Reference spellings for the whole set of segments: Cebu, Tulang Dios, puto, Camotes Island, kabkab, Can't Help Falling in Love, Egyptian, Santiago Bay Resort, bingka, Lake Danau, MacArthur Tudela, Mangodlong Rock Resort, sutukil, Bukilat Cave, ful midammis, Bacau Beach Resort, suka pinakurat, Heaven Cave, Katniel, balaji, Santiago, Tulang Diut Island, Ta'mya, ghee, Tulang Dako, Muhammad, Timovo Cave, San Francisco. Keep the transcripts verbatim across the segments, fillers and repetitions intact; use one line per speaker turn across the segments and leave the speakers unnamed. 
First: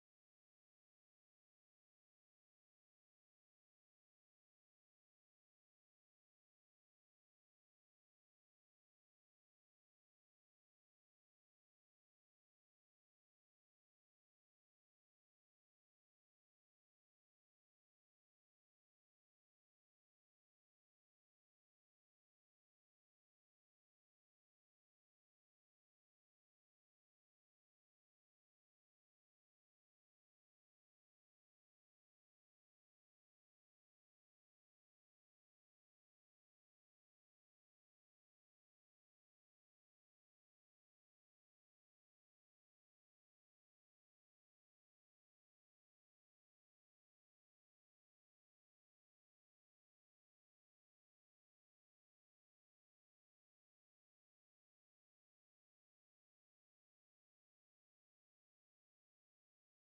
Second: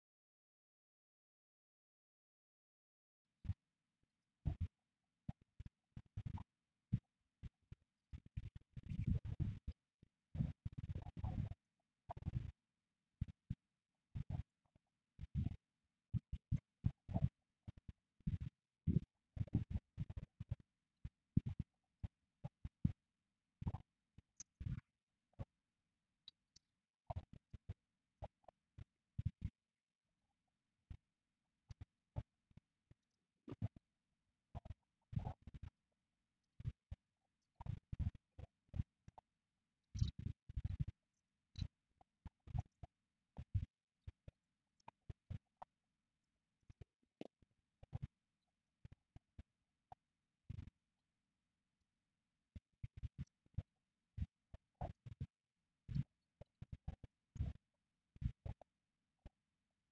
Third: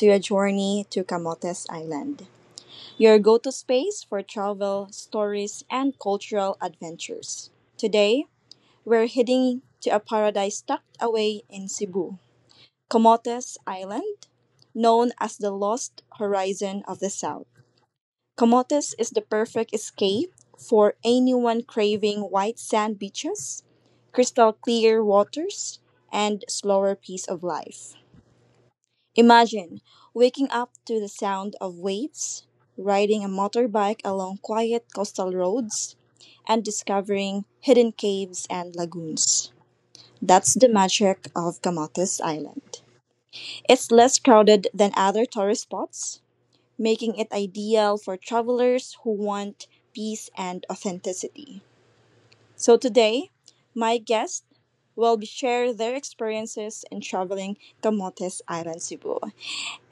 to a journey to Camotes Island, your go to space for travel, stories, and cultural adventures. Today, we're heading to a paradise tucked away in Cebu, Camotes Island, known as the Lost Horizon of the South. Camotes is the perfect escape for anyone craving white sand beaches, crystal clear waters, and slower pace of life. Imagine waking up to the sound of waves, riding a motorbike along quiet coastal roads, and discovering hidden caves and lagoons. That's the magic of Kamatis Island. It's less crowded than other tourist spots, making it ideal for travelers who want peace and authenticity. So today, my guests will be share their experiences in traveling Camotes Island, Cebu.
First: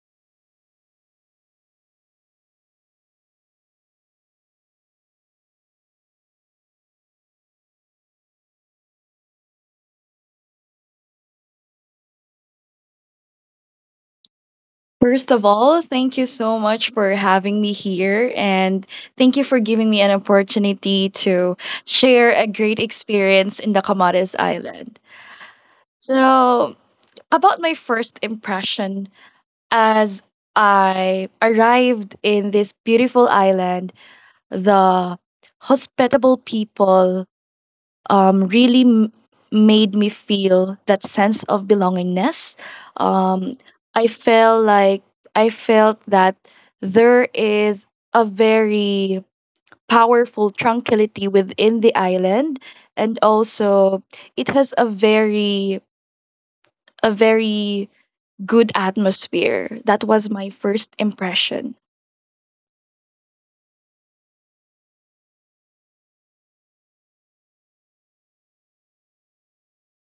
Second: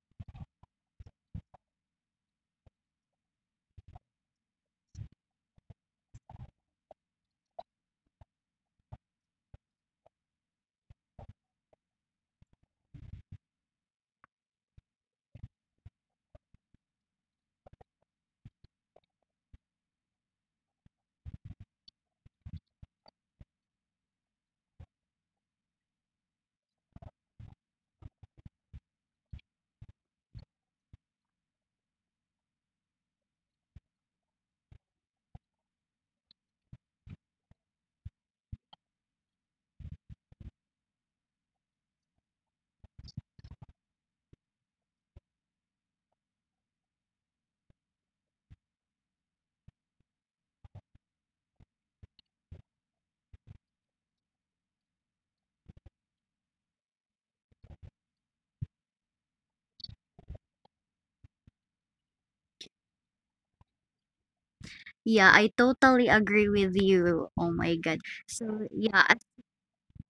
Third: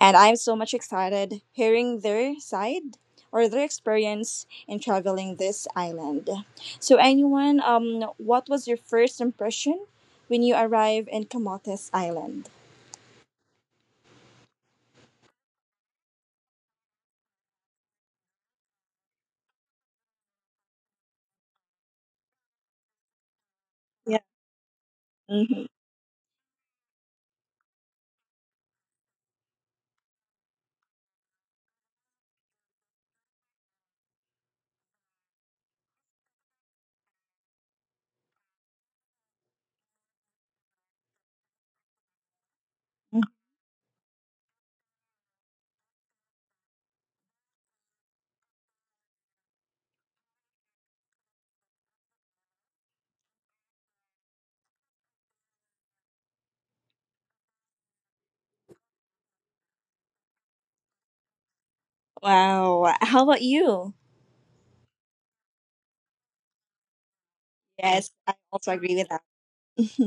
And I'm so much excited hearing their side or their experience in traveling this island. So, anyone, um, what was your first impression when you arrived in Camotes Island?
First of all, thank you so much for having me here and thank you for giving me an opportunity to share a great experience in the
Yeah.
Comoros Island.
hmm
So, about my first impression as I arrived in this beautiful island, the hospitable people um, really m- made me feel that sense of belongingness. Um, I felt like I felt that there is a very powerful tranquility within the island, and also it has a very a very good atmosphere. That was my first impression.
Wow. How about you?
Yeah, I totally agree with you. Oh my god.
Yes, I
So
also agree
yeah,
with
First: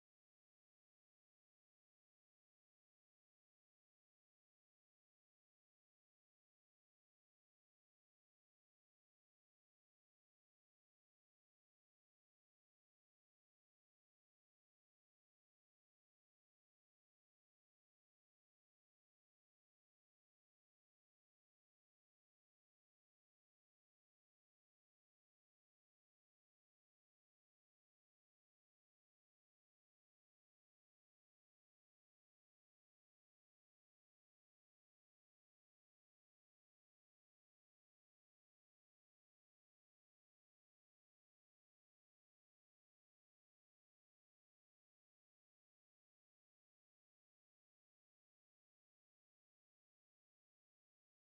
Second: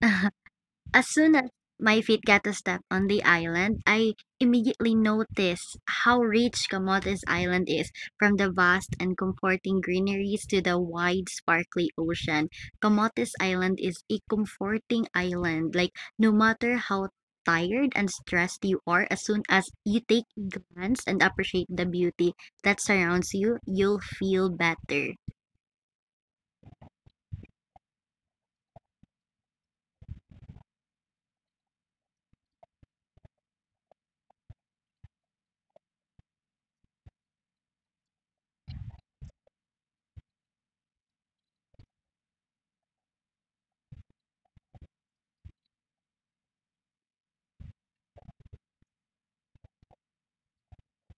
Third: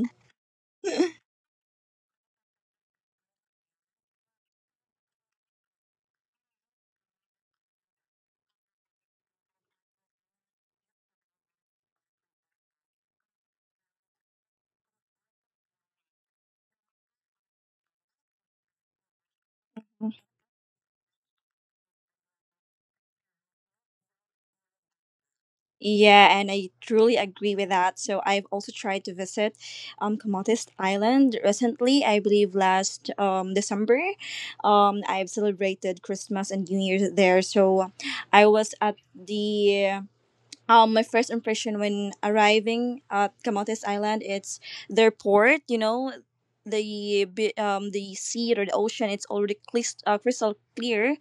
as, as
that.
soon as my feet got a step on the island, I immediately noticed how rich Camotes Island is. From the vast and comforting greeneries to the wide, sparkly ocean, Camotes Island is a comforting island. Like no matter how tired and stressed you are, as soon as you take a glance and appreciate the beauty that surrounds you, you'll feel better.
Yeah, and I truly agree with that. So I've also tried to visit um Comotes Island recently. I believe last um December, um I've celebrated Christmas and New Year's there. So I was at the um my first impression when arriving at Comotes Island. It's their port. You know, the bi- um the sea or the ocean. It's already clis- uh, crystal clear,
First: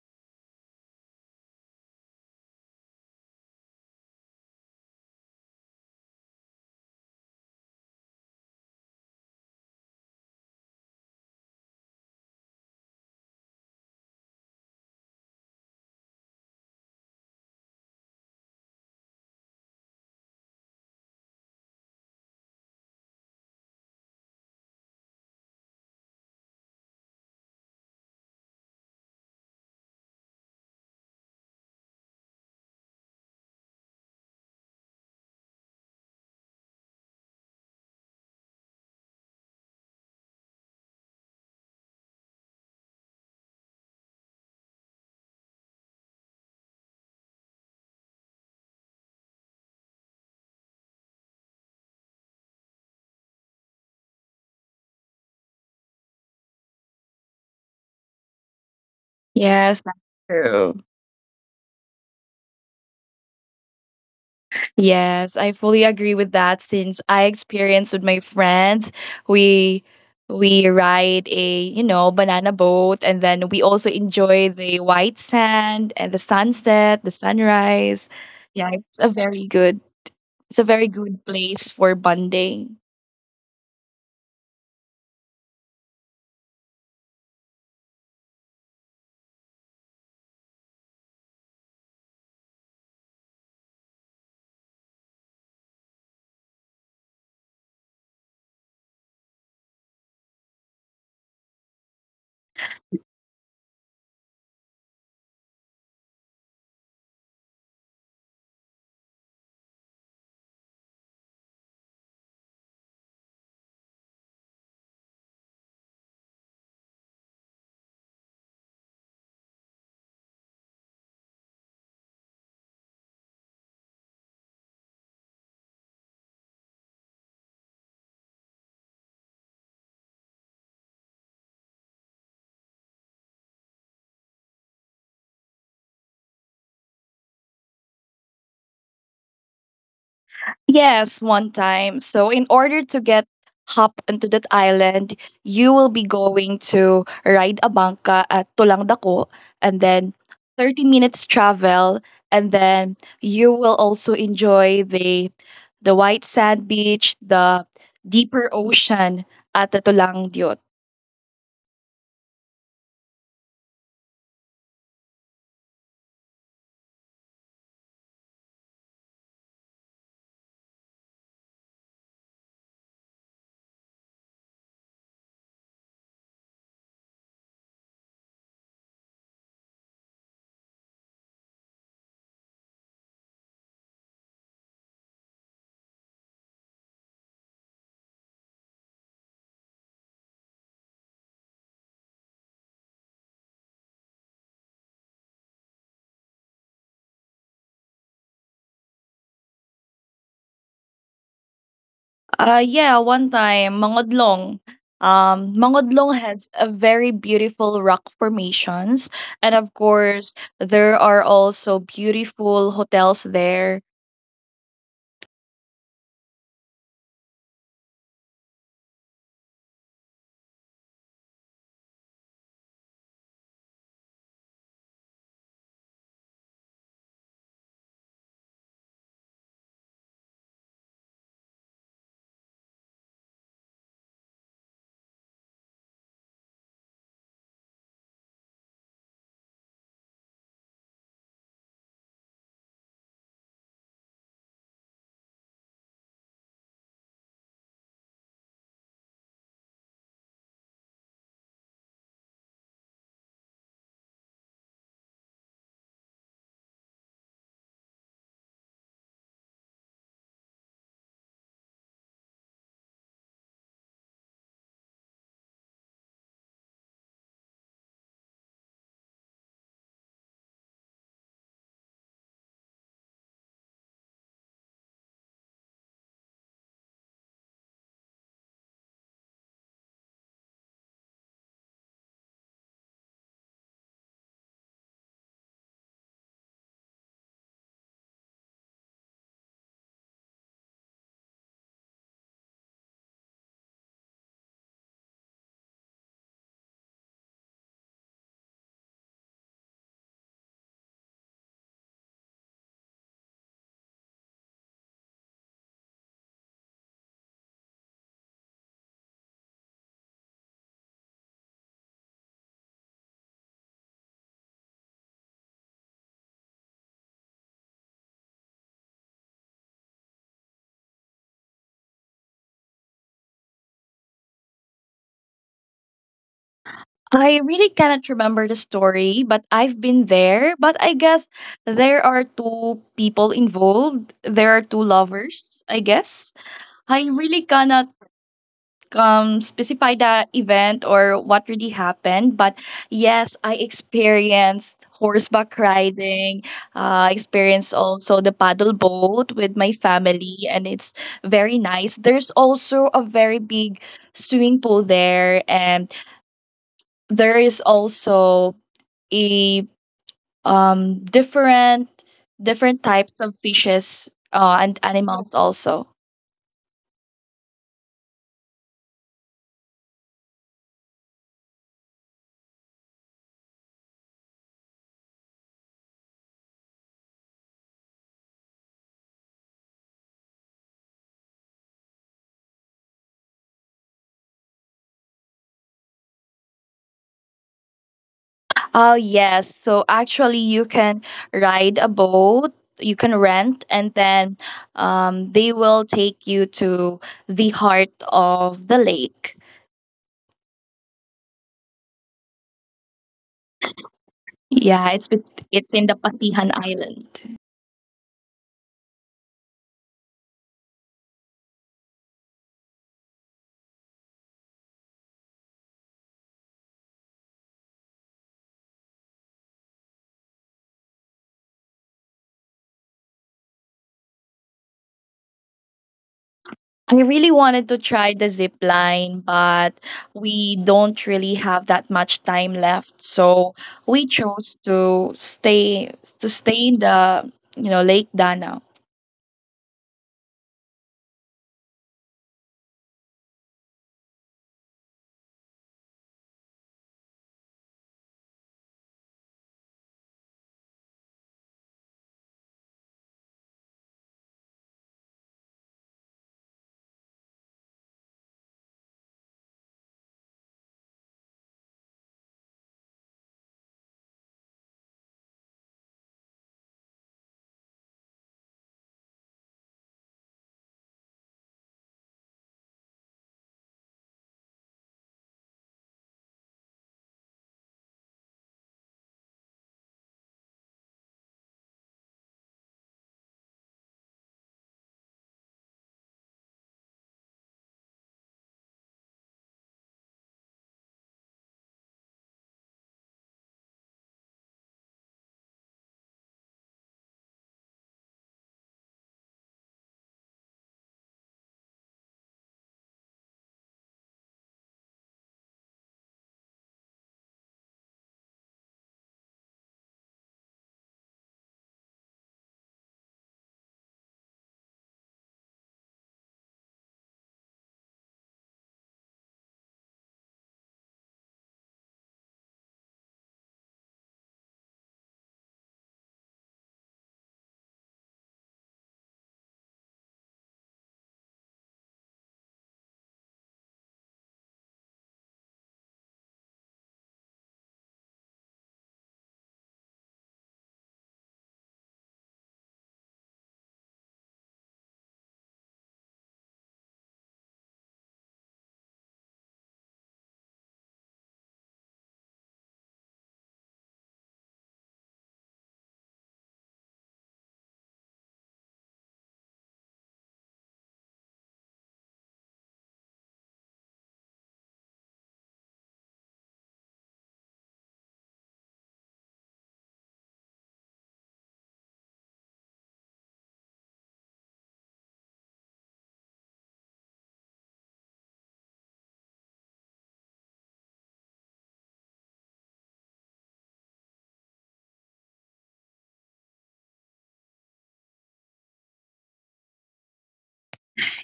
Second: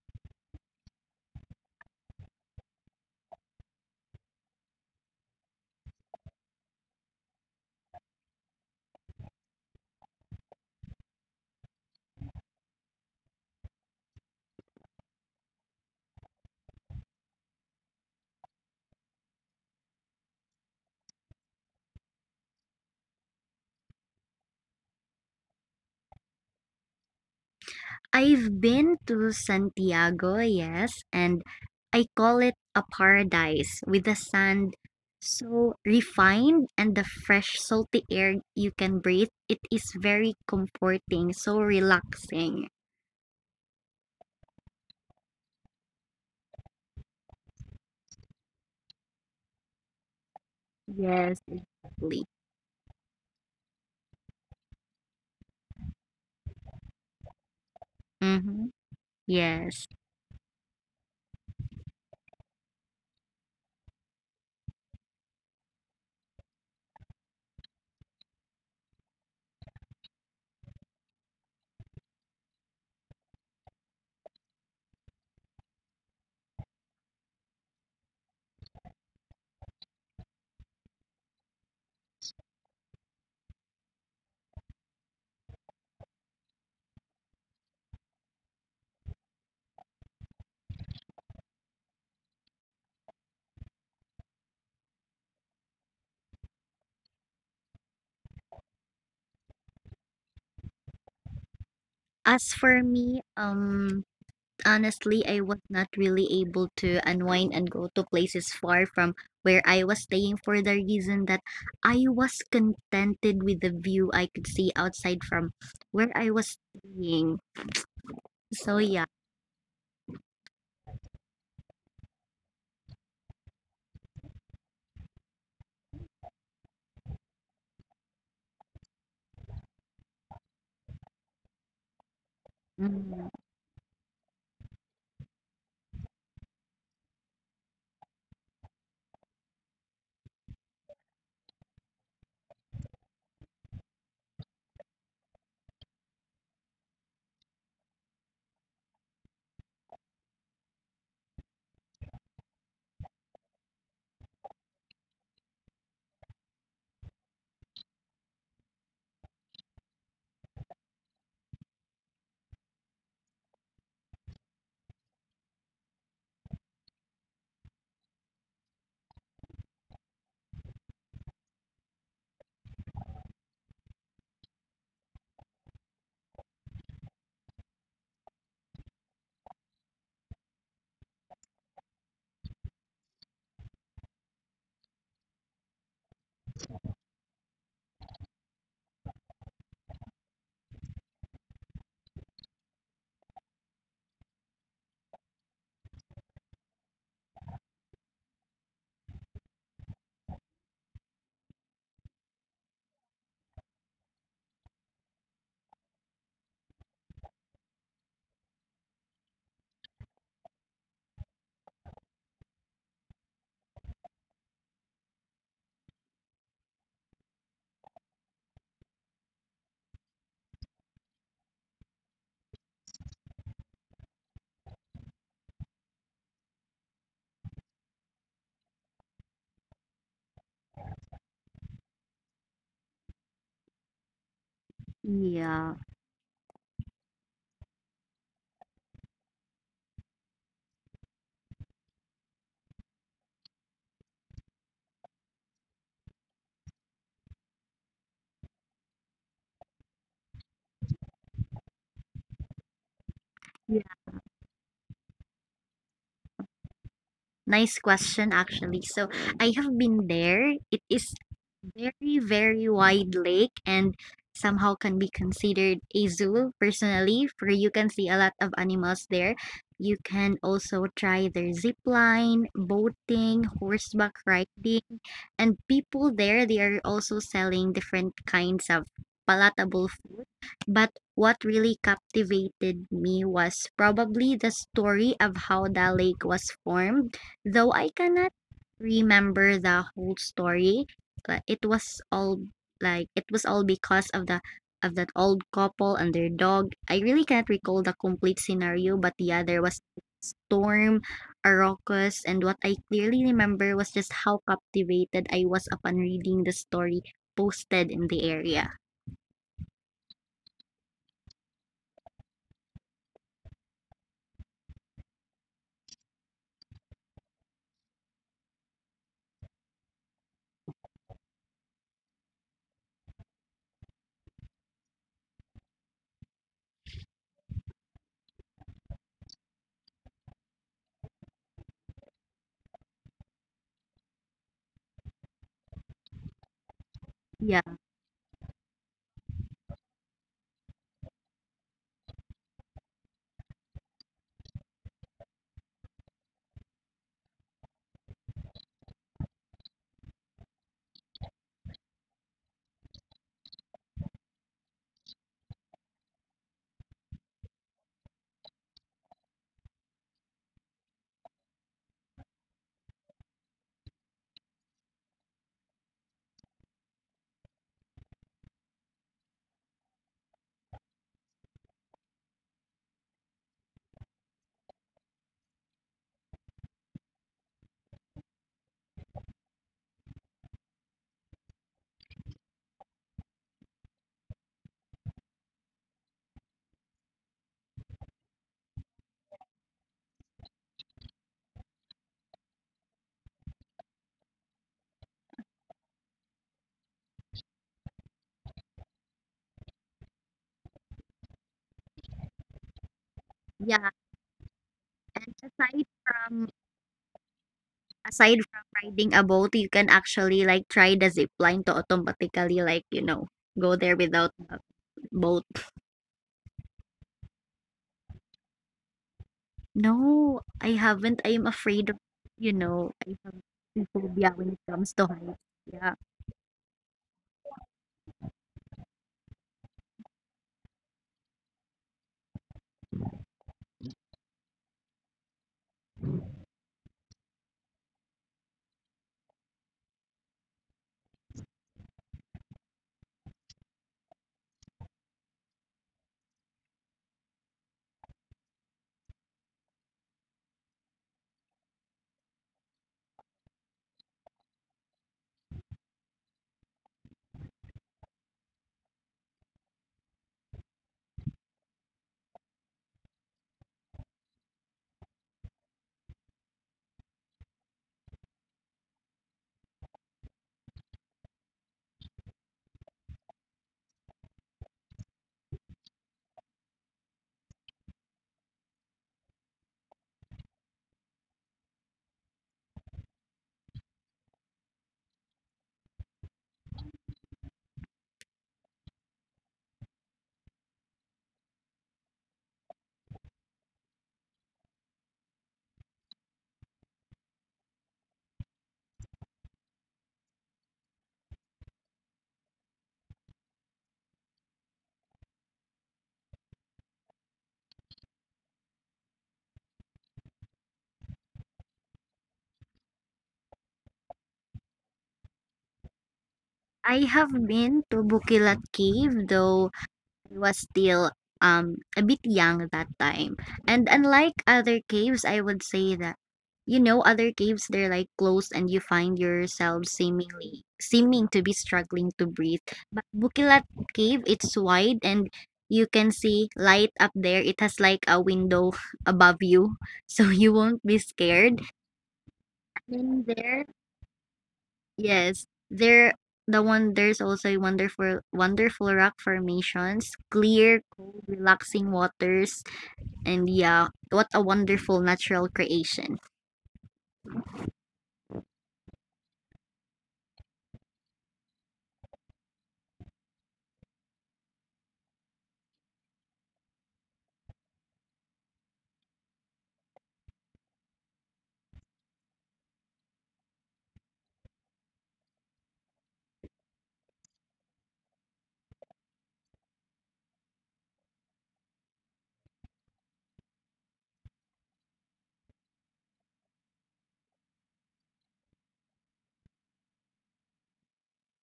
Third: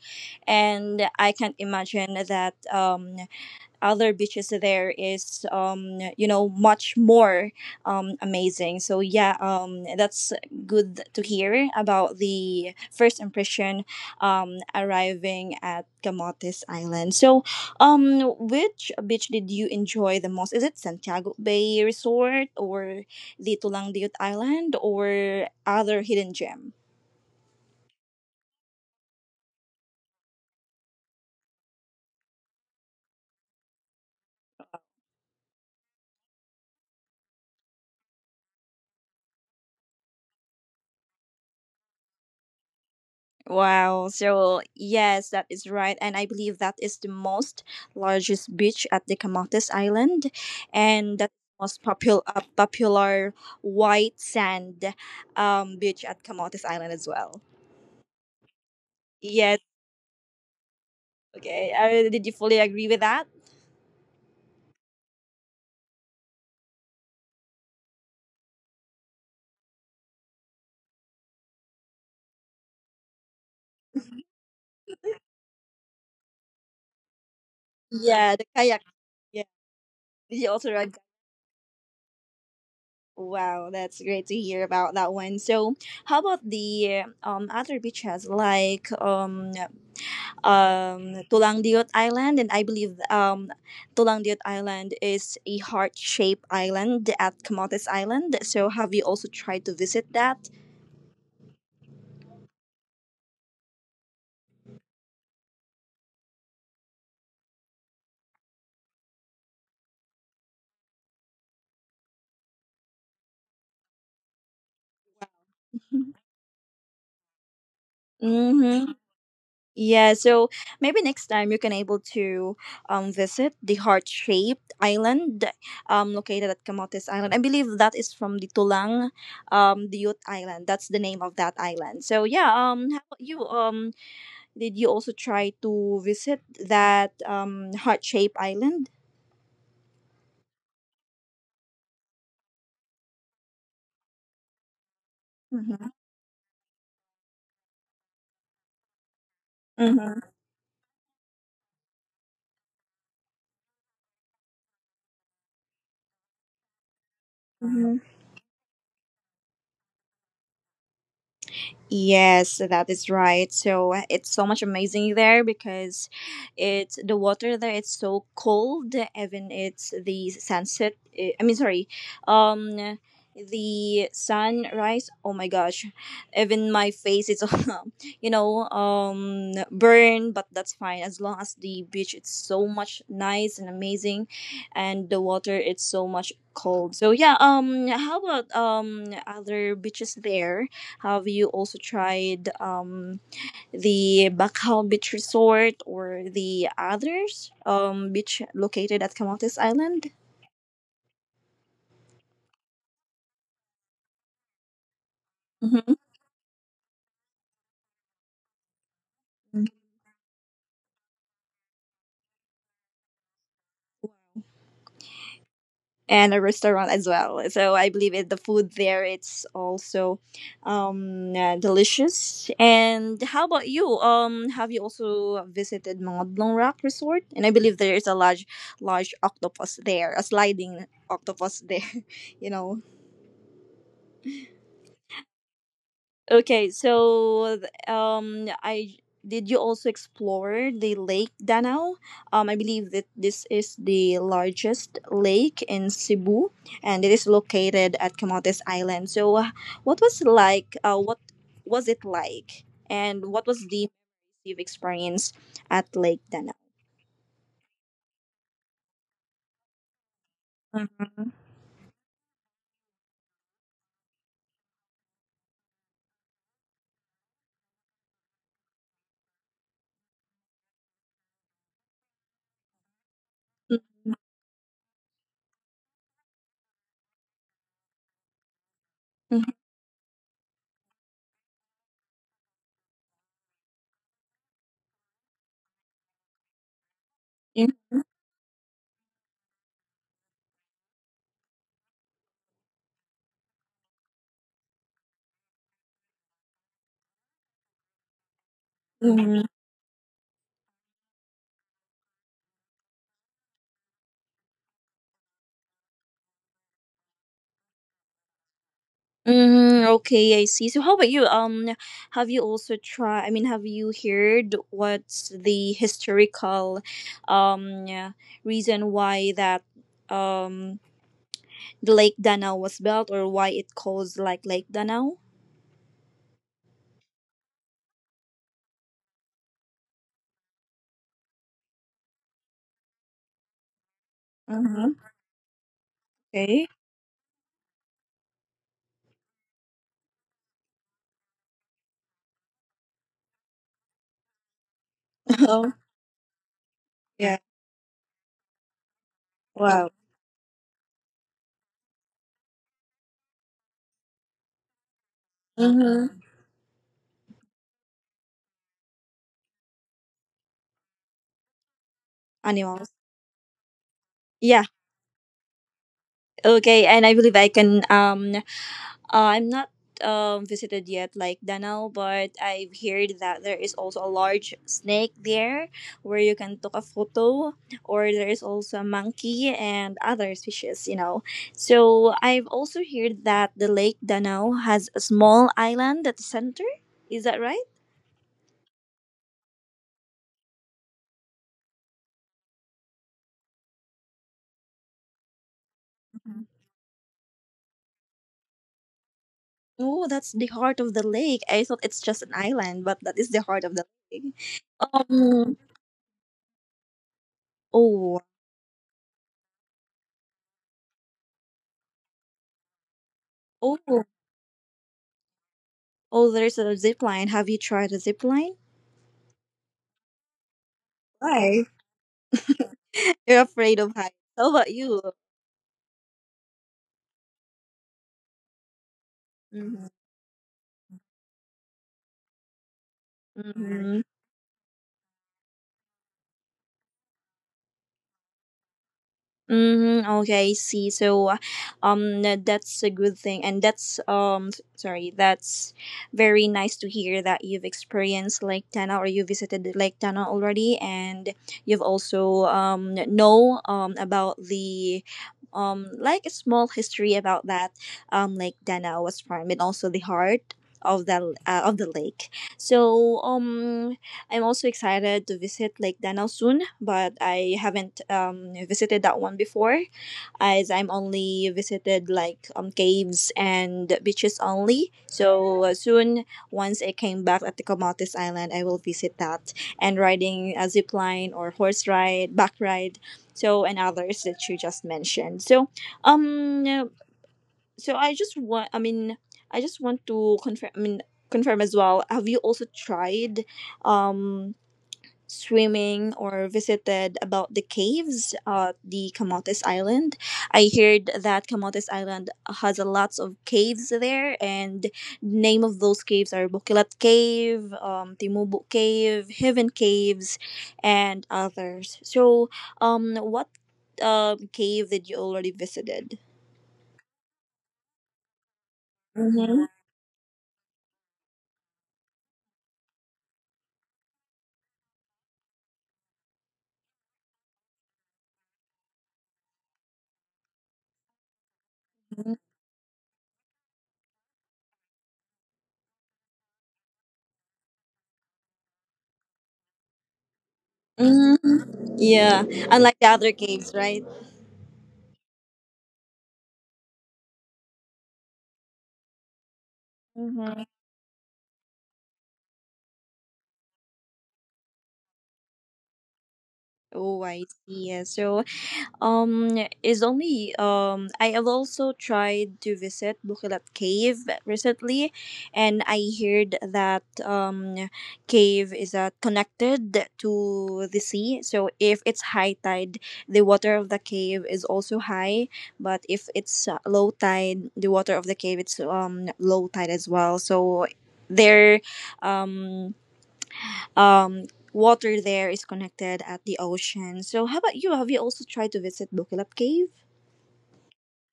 and I can't imagine that um other beaches there is um you know much more um amazing. So yeah, um that's good to hear about the first impression um arriving at Camotes Island. So um which beach did you enjoy the most? Is it Santiago Bay Resort or the Tulang Diut Island or other hidden gem?
I've been to Santiago, yes, and I call it a paradise with the sand so refined and the fresh salty air you can breathe. It is very comforting, so relaxing.
Wow. So, yes, that is right. And I believe that is the most largest beach at the Camotes Island. And that's
Yes,
the most popular,
exactly.
uh, popular white sand um, beach at Camotes Island as well.
Mm-hmm.
Yes.
Yes,
Yes.
that's true.
Okay. Uh, did you fully agree with that?
Yes, I fully agree with that since I experienced with my friends. We we ride a, you know, banana boat and then we also enjoy the white sand and the sunset, the sunrise.
Yeah. The
Yeah,
kayak.
it's a
Yeah.
very good
Did you
it's a
also
very
ride that?
good place for bonding.
Wow. That's great to hear about that one. So, how about the um, other beaches like um, um, Tulangdiot Island? And I believe um, Tulangdiot Island is a heart-shaped island at Camotes Island. So, have you also tried to visit that?
As for me, um honestly, I was not really able to unwind and go to places far from where I was staying for the reason that I was contented with the view I could see outside from where I was staying. So
Mm-hmm.
yeah.
Yeah, so maybe next time you can able to um, visit the heart-shaped island um, located at Camotes Island. I believe that is from the Tulang, um, the Youth Island. That's the name of that island. So yeah, um, how about
Mm,
you? Um, did you also try to visit that um, heart-shaped island?
Yes, one time. So, in order to get hop into that island, you
Mm-hmm.
will be going to ride a bangka at Tulang Dako, and then
Mm-hmm.
thirty minutes travel, and then you will also enjoy the the white sand beach, the deeper ocean at the Tulang Dios.
Yes, that is right. So it's so much amazing there because it's the water there. It's so cold. Even it's the sunset. eh, I mean, sorry, um, the sunrise. Oh my gosh, even my face is, you know, um, burned. But that's fine as long as the beach it's so much nice and amazing, and the water it's so much cold. So yeah, um, how about um other beaches there? Have you also tried um, the Bacau Beach Resort or the others um, beach located at Camotes Island?
Uh, yeah, one time, Mangodlong. Um,
hmm
Mangodlong has a very beautiful rock formations, and of course, there are also beautiful hotels there.
and a restaurant as well. So I believe it, the food there it's also um, uh, delicious. And how about you? Um, have you also visited Mangodlong Rock Resort? And I believe there is a large, large octopus there, a sliding octopus there. You know.
yeah.
Okay, so th- um, I did you also explore the Lake Danau? Um, I believe that this is the largest lake in Cebu, and it is located at Camotes Island. So, uh, what was it like? Uh, what was it like? And what was
Yeah.
the you've experienced at Lake Danau?
Nice question actually. So I have been there. It is
Mm-hmm.
very, very wide lake and somehow can be considered a zoo personally, for you can see a lot of animals there. You can also try their zip line, boating, horseback riding, and people there they are also selling different kinds of palatable but what really captivated me was probably the story of how the lake was formed, though I
Mm-hmm.
cannot remember the whole story. Like it was all like it was all because of the of that old couple and their dog. I really can't recall the complete scenario, but yeah,
Mm-hmm.
there was storm, a ruckus, and what I clearly remember was just how captivated I was upon reading the story posted in the area.
Mm, okay, I see. So how about you? Um, have you also tried, I mean, have you heard what's the historical um yeah, reason why that um the Lake Danau was built or why it calls like Lake Danau?
I really cannot remember the story, but I've been there. But I guess there are two people involved. There are two
Mm-hmm.
lovers, I guess.
Okay.
I really
Yeah.
cannot um specify the event or what really happened, but yes, I experienced horseback
Oh,
riding. uh, I
yeah.
experienced also the paddle boat with my
Wow.
family, and it's very nice. There's also a very big swimming pool there, and
Mm-hmm.
there is also a um different different
Animals.
types of fishes,
Yeah.
uh, and animals also.
Okay, and I believe I can um Uh, I'm not um, visited yet, like Danau, but I've heard that there is also a large snake there where you can take a photo, or there is also a monkey and other species, you know. So I've also heard that the Lake Danau has a small island at the center. Is that right?
Oh, yes. So actually, you can ride a boat, you can rent, and then um, they will take
Mhm.
you to the heart of the lake.
Oh, that's the heart of the lake. I thought it's just an island, but that is the heart of
Yeah,
the lake.
Yeah, it's
and
bet-
Um.
aside
it's in the
from
Pasihan Island.
Oh.
aside from riding a boat, you can actually, like, try the zip line to automatically, like, you know, go there
Oh.
without a boat.
Oh. There's a zip line. Have you tried a zip line?
No, I haven't. I am
Why?
afraid of, you know, I have
You're afraid of heights.
phobia when it
How about
comes to
you?
heights. Yeah.
I really wanted to try the zip line, but
Mm-hmm.
we don't really have that much time left. So
Mm-hmm.
we chose to stay to stay in the, you know, Lake Danau.
Mm-hmm. Okay, I see. So, uh, um, tha- that's a good thing, and that's um, s- sorry, that's very nice to hear that you've experienced Lake Tana or you visited Lake Tana already, and you've also um know um about the um like a small history about that um Lake Tana was formed and also the heart of the uh, of the lake. So um I'm also excited to visit Lake Danau soon, but I haven't um, visited that one before, as I'm only visited like um, caves and beaches only. So uh, soon, once I came back at the Comatis Island, I will visit that and riding a zip line or horse ride, back ride, so and others that you just mentioned. So um, so I just want, I mean, I just want to confirm. I mean, confirm as well. Have you also tried um swimming or visited about the caves at the Camotes Island? I heard that Camotes Island has a lots of caves there, and name of those caves are Bukilat Cave, um, Timubu Cave, Heaven Caves, and others. So, um, what um cave did you already visited?
I have been to Bukilat Cave, though
Mm-hmm.
I was still um a bit young that time. And unlike other caves, I would say that you know other caves they're like closed and you find yourself seemingly seeming to be struggling to breathe. But Bukilat cave it's wide and you can see light up there. It has like a window above you, so you won't be
hmm
scared.
Yeah, unlike the
And
other
there
caves, right?
Yes, there the one there's also a wonderful wonderful rock formations,
Mm-hmm.
clear, cool, relaxing waters, and yeah, what a wonderful natural creation.
Oh, I see. Yeah. So um is only um I have also tried to visit Bukilat Cave recently, and I heard that um cave is uh, connected to the sea. So if it's high tide, the water of the cave is also high, but if it's uh, low tide, the water of the cave it's um low tide as well. So there um um water there is connected at the ocean. So how about you? Have you also tried to visit Bukilap Cave?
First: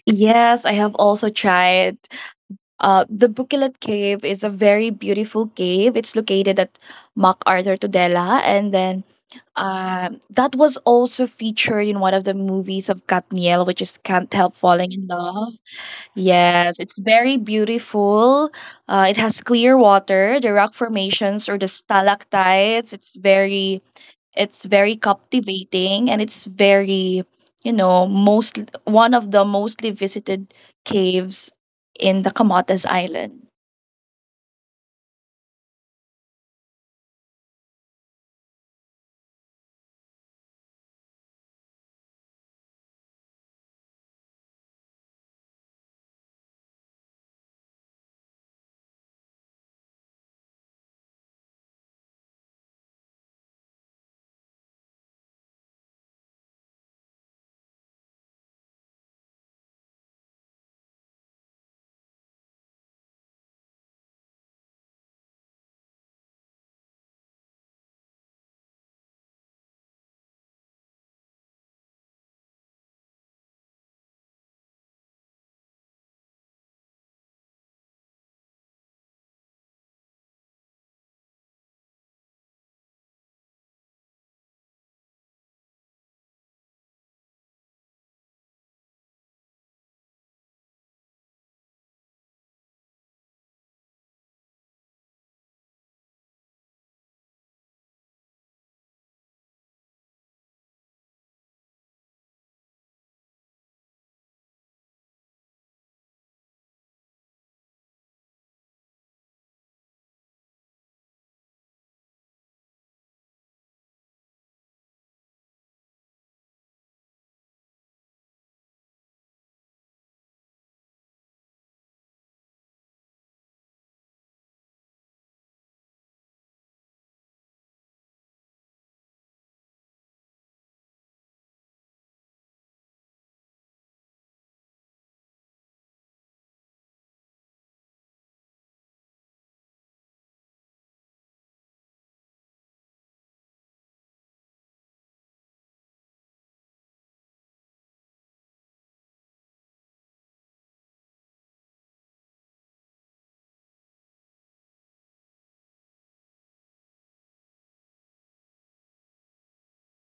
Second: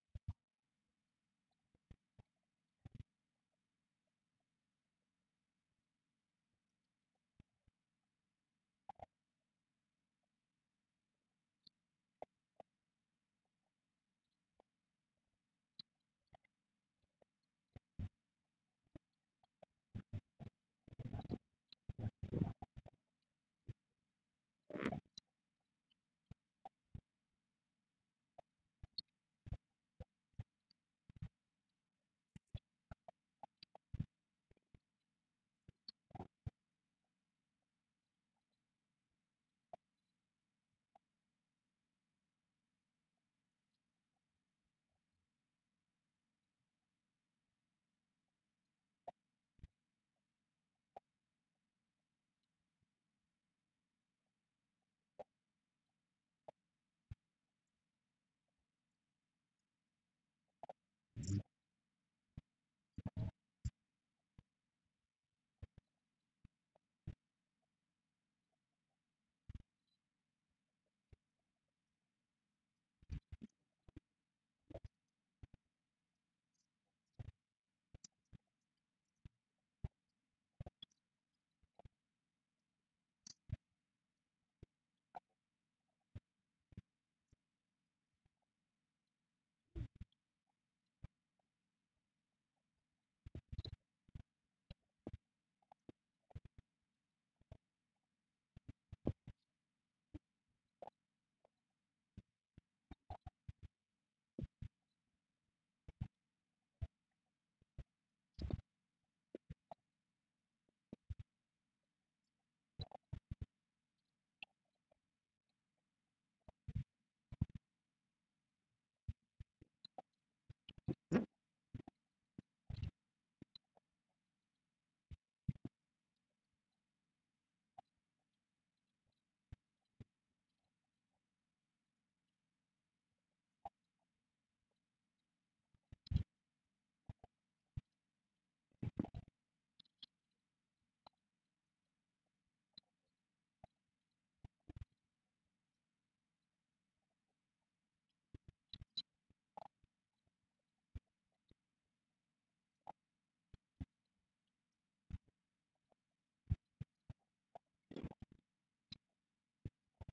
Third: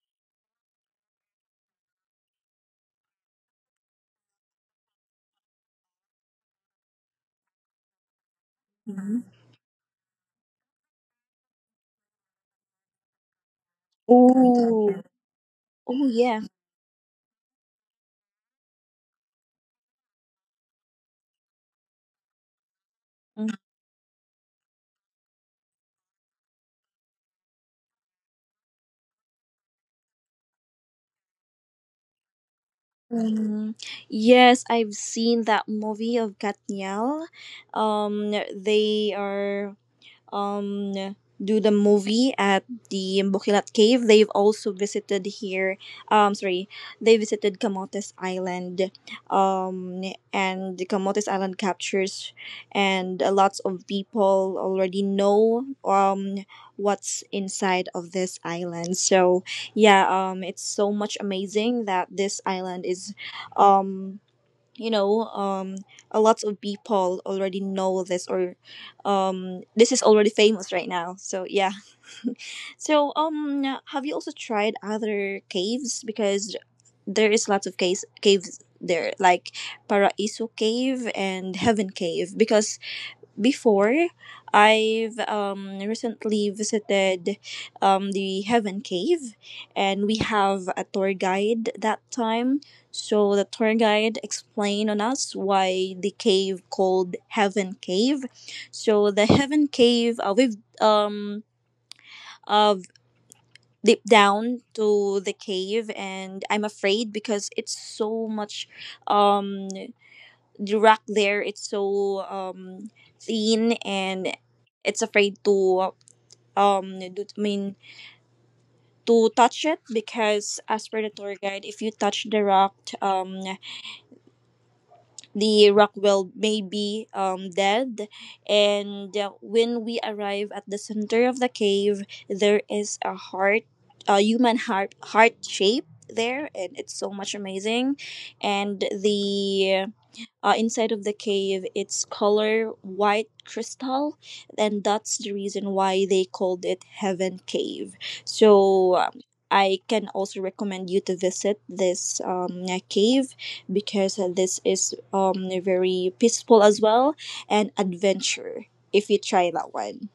Yes, I have also tried. Uh, the Bukilat Cave is a very beautiful cave. It's located at MacArthur Tudela, and then um, that was also featured in one of the movies of Katniel, which is Can't Help Falling
Oh,
in Love.
oh yeah.
Yes, it's very beautiful. Uh, it has clear water, the rock formations or the stalactites. It's very it's very captivating, and it's very, you know, most one of the mostly visited caves in the Camotes Island.
Mhm. Yes, I've seen that movie of Katniel. Um, they are um, do the movie at the Bukilat Cave. They've also visited here. Um, sorry, they visited Camotes Island. Um, and Camotes Island captures, and uh, lots of people already know um what's inside of this island. So yeah, um, it's so much amazing that this island is, um you know um a lot of people already know this or um this is already famous right now. So yeah, so um have you also tried other caves? Because there is lots of caves caves there like Paraiso Cave and Heaven Cave. Because before, I've um, recently visited um, the Heaven Cave, and we have a tour guide that time. So the tour guide explained on us why the cave called Heaven Cave. So the Heaven Cave, uh, we've um, uh, deep down to the cave, and I'm afraid because it's so much um the rock there it's so um thin, and it's afraid to um do, I mean to touch it, because as per the tour guide if you touch the rock, um the rock will may be um dead. And uh, when we arrive at the center of the cave, there is a heart, a human heart heart shape there, and it's so much amazing. And the uh, inside of the cave. It's color white crystal, and that's the reason why they called it Heaven Cave. So um, I can also recommend you to visit this um, uh, cave, because uh, this is um, very peaceful as well and adventure if you try that one.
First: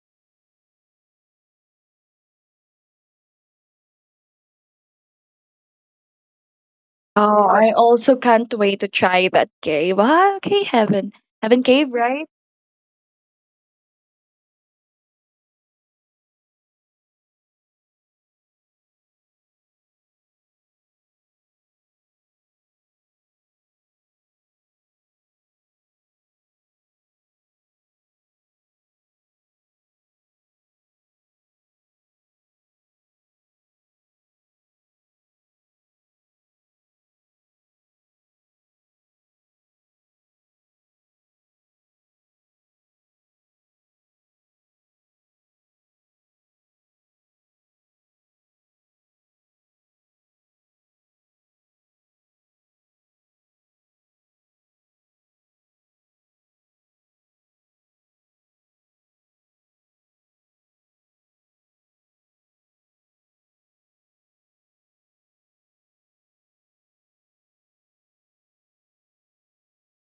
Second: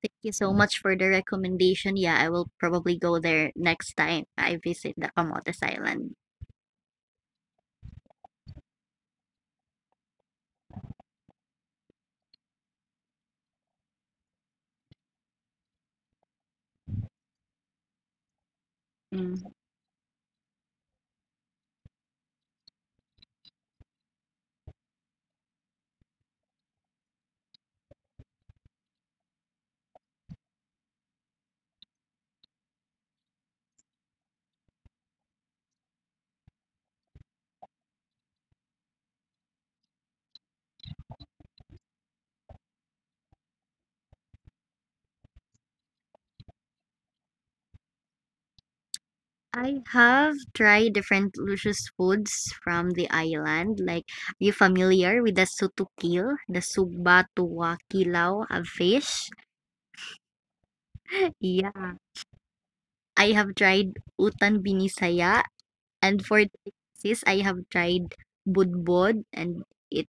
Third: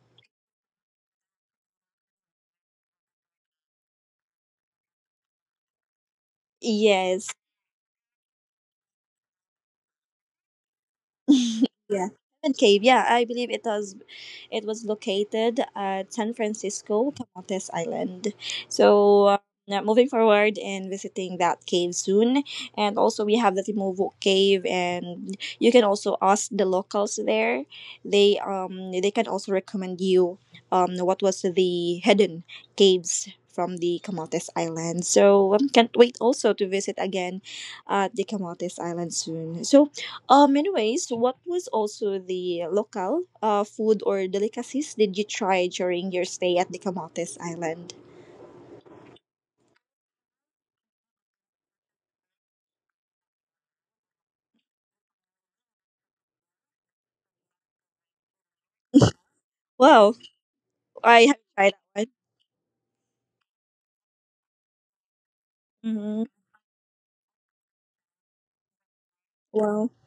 Thank you so much for the recommendation. Yeah, I will probably go there next time I visit the Camotes Island.
Yes.
Oh, I also can't wait to try that cave. Ah, okay, heaven. Heaven Cave,
yeah.
right?
Diamond Cave, yeah, I believe it was it was located at San Francisco, Camotes Island. So uh,
Mm.
now moving forward and visiting that cave soon. And also we have the Timovo Cave, and you can also ask the locals there. They um they can also recommend you um what was the hidden caves from the Camotes Island. So um, can't wait also to visit again at the Camotes Island soon. So um, anyways, what was also the local uh, food or delicacies did you try during your stay at the Camotes Island?
I have tried different luscious foods from the island. Like, are you familiar with the sutukil, the suba tuwa kilaw of fish?
Wow, I have tried
Yeah.
that
I have tried utan binisaya,
one.
and
Mm-hmm.
for this, I have tried budbod, and
Wow.
it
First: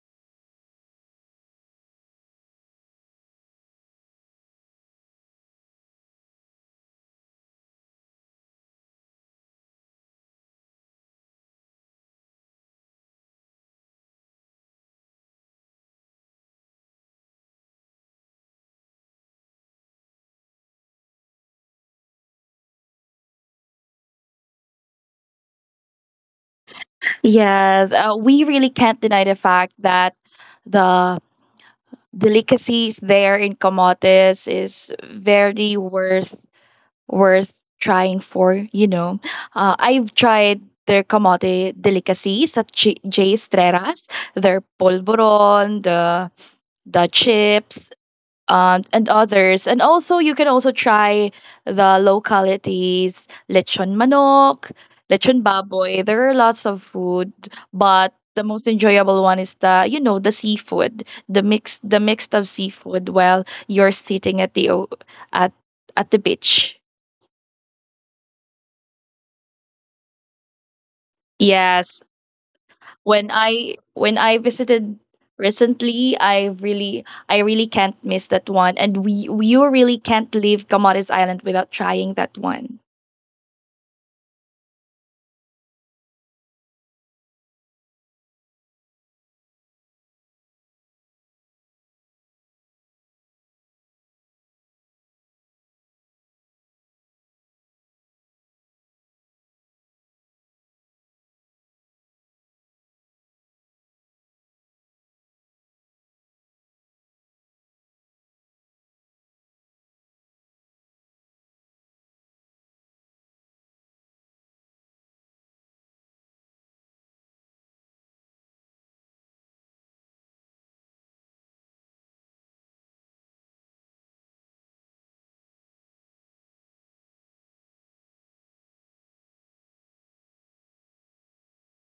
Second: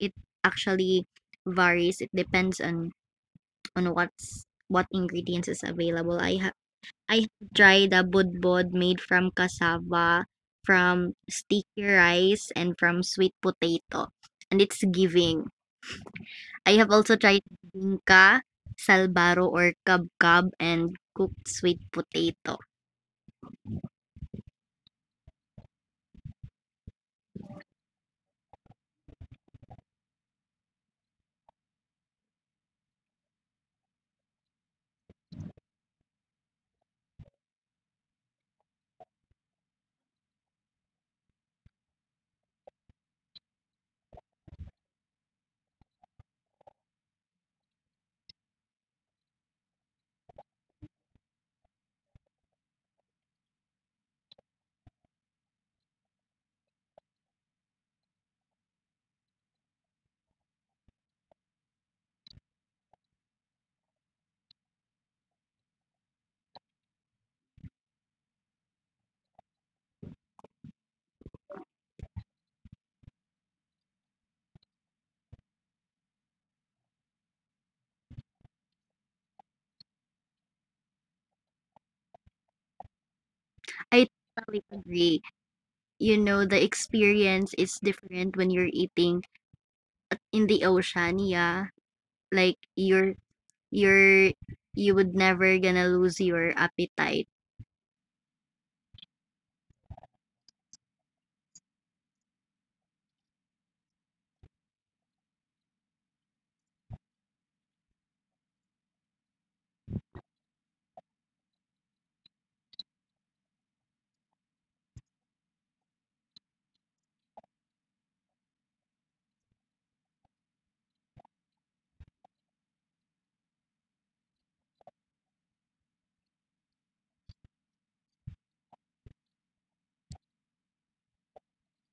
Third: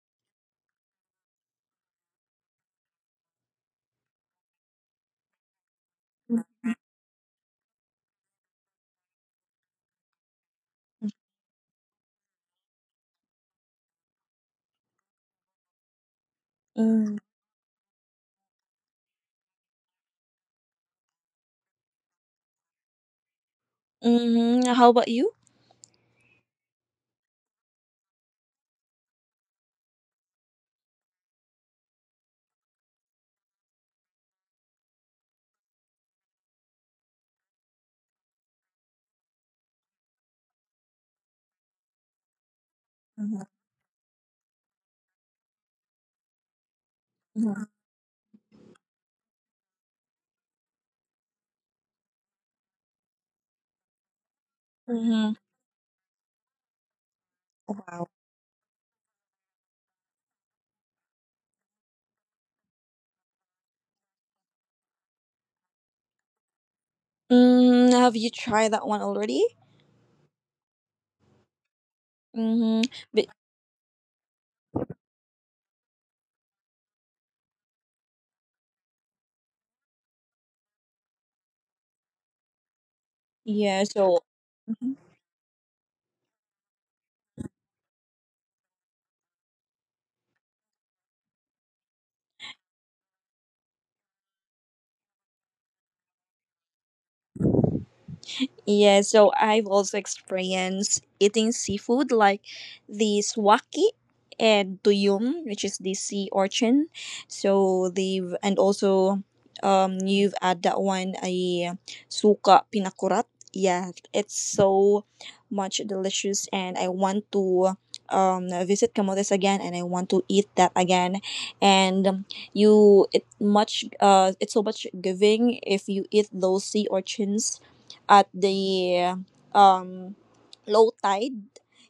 it actually varies. It depends on on what's what ingredients is available. I have I have tried a budbod made from cassava, from sticky rice, and from sweet potato. And it's giving. I have
Mm-hmm.
also tried bingka, salbaro, or kabkab, and cooked sweet potato.
Mm-hmm. How about you?
Yes, uh, we really can't deny the fact that the delicacies there in Camotes is very worth worth trying for, you know. Uh, I've tried their camote delicacies at J. J. Estreras, their polvoron, the the chips, um, and others. And also, you can also try the localities, lechon manok,
Mm-hmm.
lechon baboy. There are lots of food, but the most enjoyable one is the, you know, the seafood, the mix the mixed of seafood while you're sitting at the o- at at the beach.
Mm, have you tried that one already?
Yes.
Mm-hmm.
When
But,
I when I visited recently, I really I really can't miss that one. And we you really can't leave Camotes Island without trying that one.
yeah,
I
so.
totally agree. You know, the experience is different when you're eating in the ocean, yeah. Like you're you're you would never gonna lose your appetite.
Yeah, so I've also experienced eating seafood like the swaki and tuyum, which is the sea urchin. So the and also um you've had that one a suka pinakurat. Yeah, it's so much delicious and I want to um visit Camotes again and I want to eat that again. And um, you it much uh it's so much giving if you eat those sea urchins at the um, low tide,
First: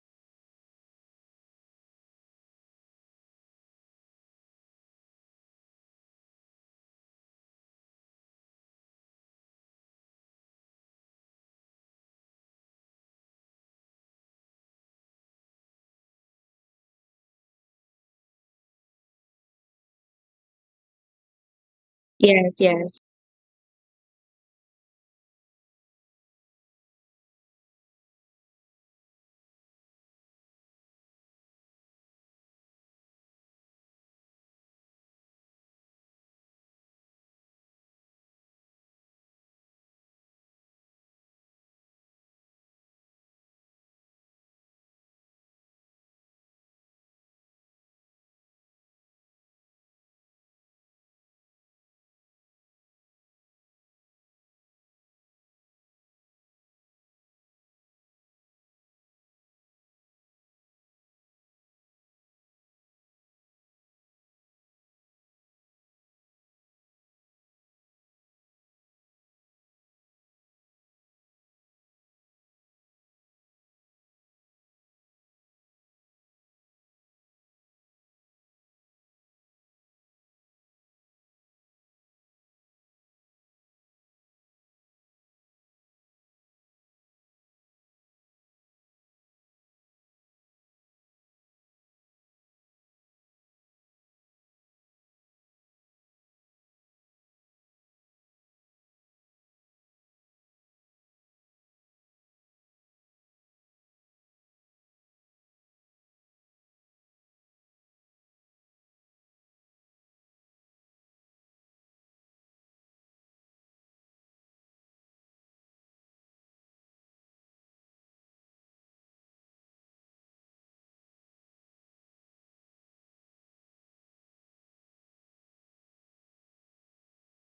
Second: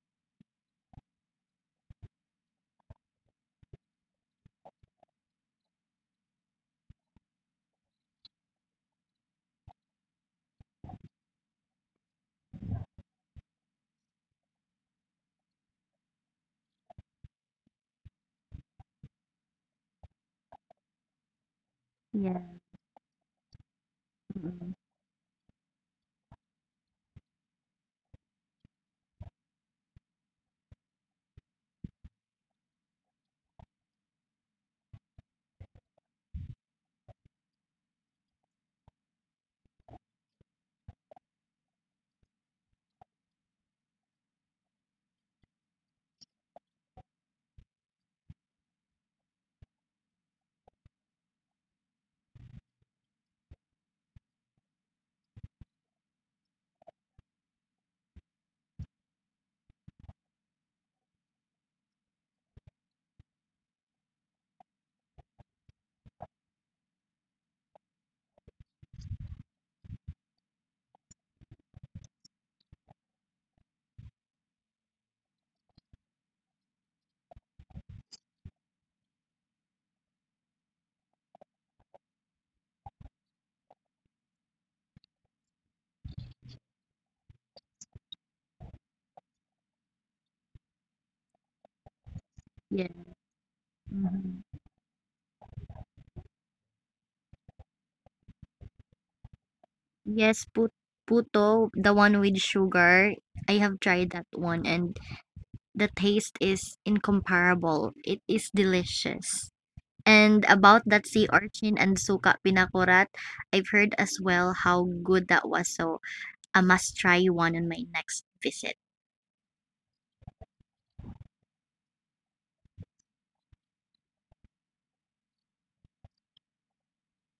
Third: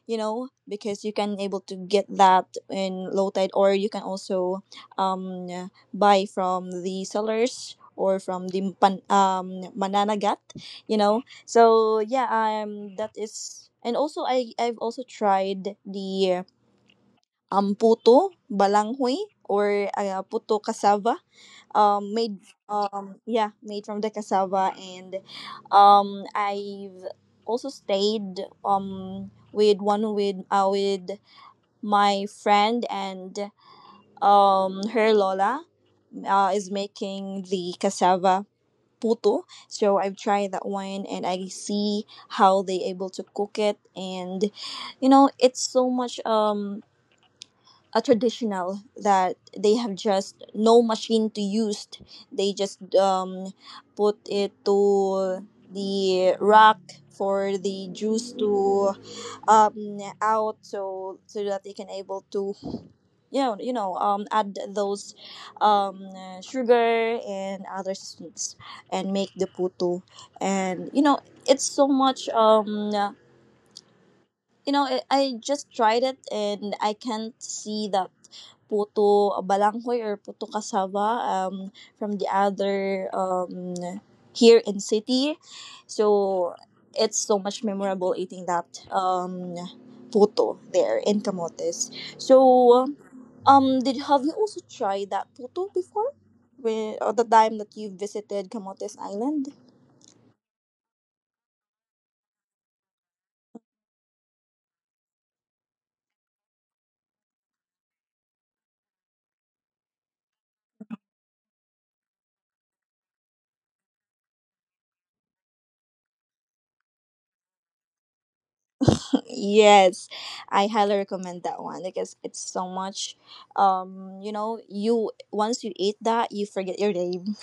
you know, because you can able to get that in low tide, or you can also um, buy from the sellers or from the pan, um, mananagat, you know. So yeah um that is. And also i i've also tried the um puto balanghoy or uh, puto cassava, um made
Yeah.
Yes, yes.
um yeah, made from the cassava.
Mm,
And um i've also stayed um with one with uh, with my friend, and um her lola uh, is making the cassava puto. So I've tried that one and I see how they able to cook it. And you know, it's so much um a traditional that they have, just no machine to use. They just um, put it to the rack for the juice to um, out, so so that they can able to, you know, you know um, add those um, uh, sugar and other sweets and make the puto. And you know, it's so much um, you know, I, I just tried it, and I can't see that puto balanghoy or puto cassava um, from the other, um, here in city. So it's so much memorable eating that um, puto there in Camotes. So
yeah.
um, did have you
Mhm.
also tried that puto before? When, or the time that you visited Camotes Island?
Yes, put puto, the one with sugar. I have tried that one and the taste is incomparable. It is delicious. And about that sea urchin and suka pinakurat, I've heard as well how good that was. So I must try one on my next visit.
Yes, I highly recommend that one because it's so much. Um, you know, you once you eat that, you forget your name.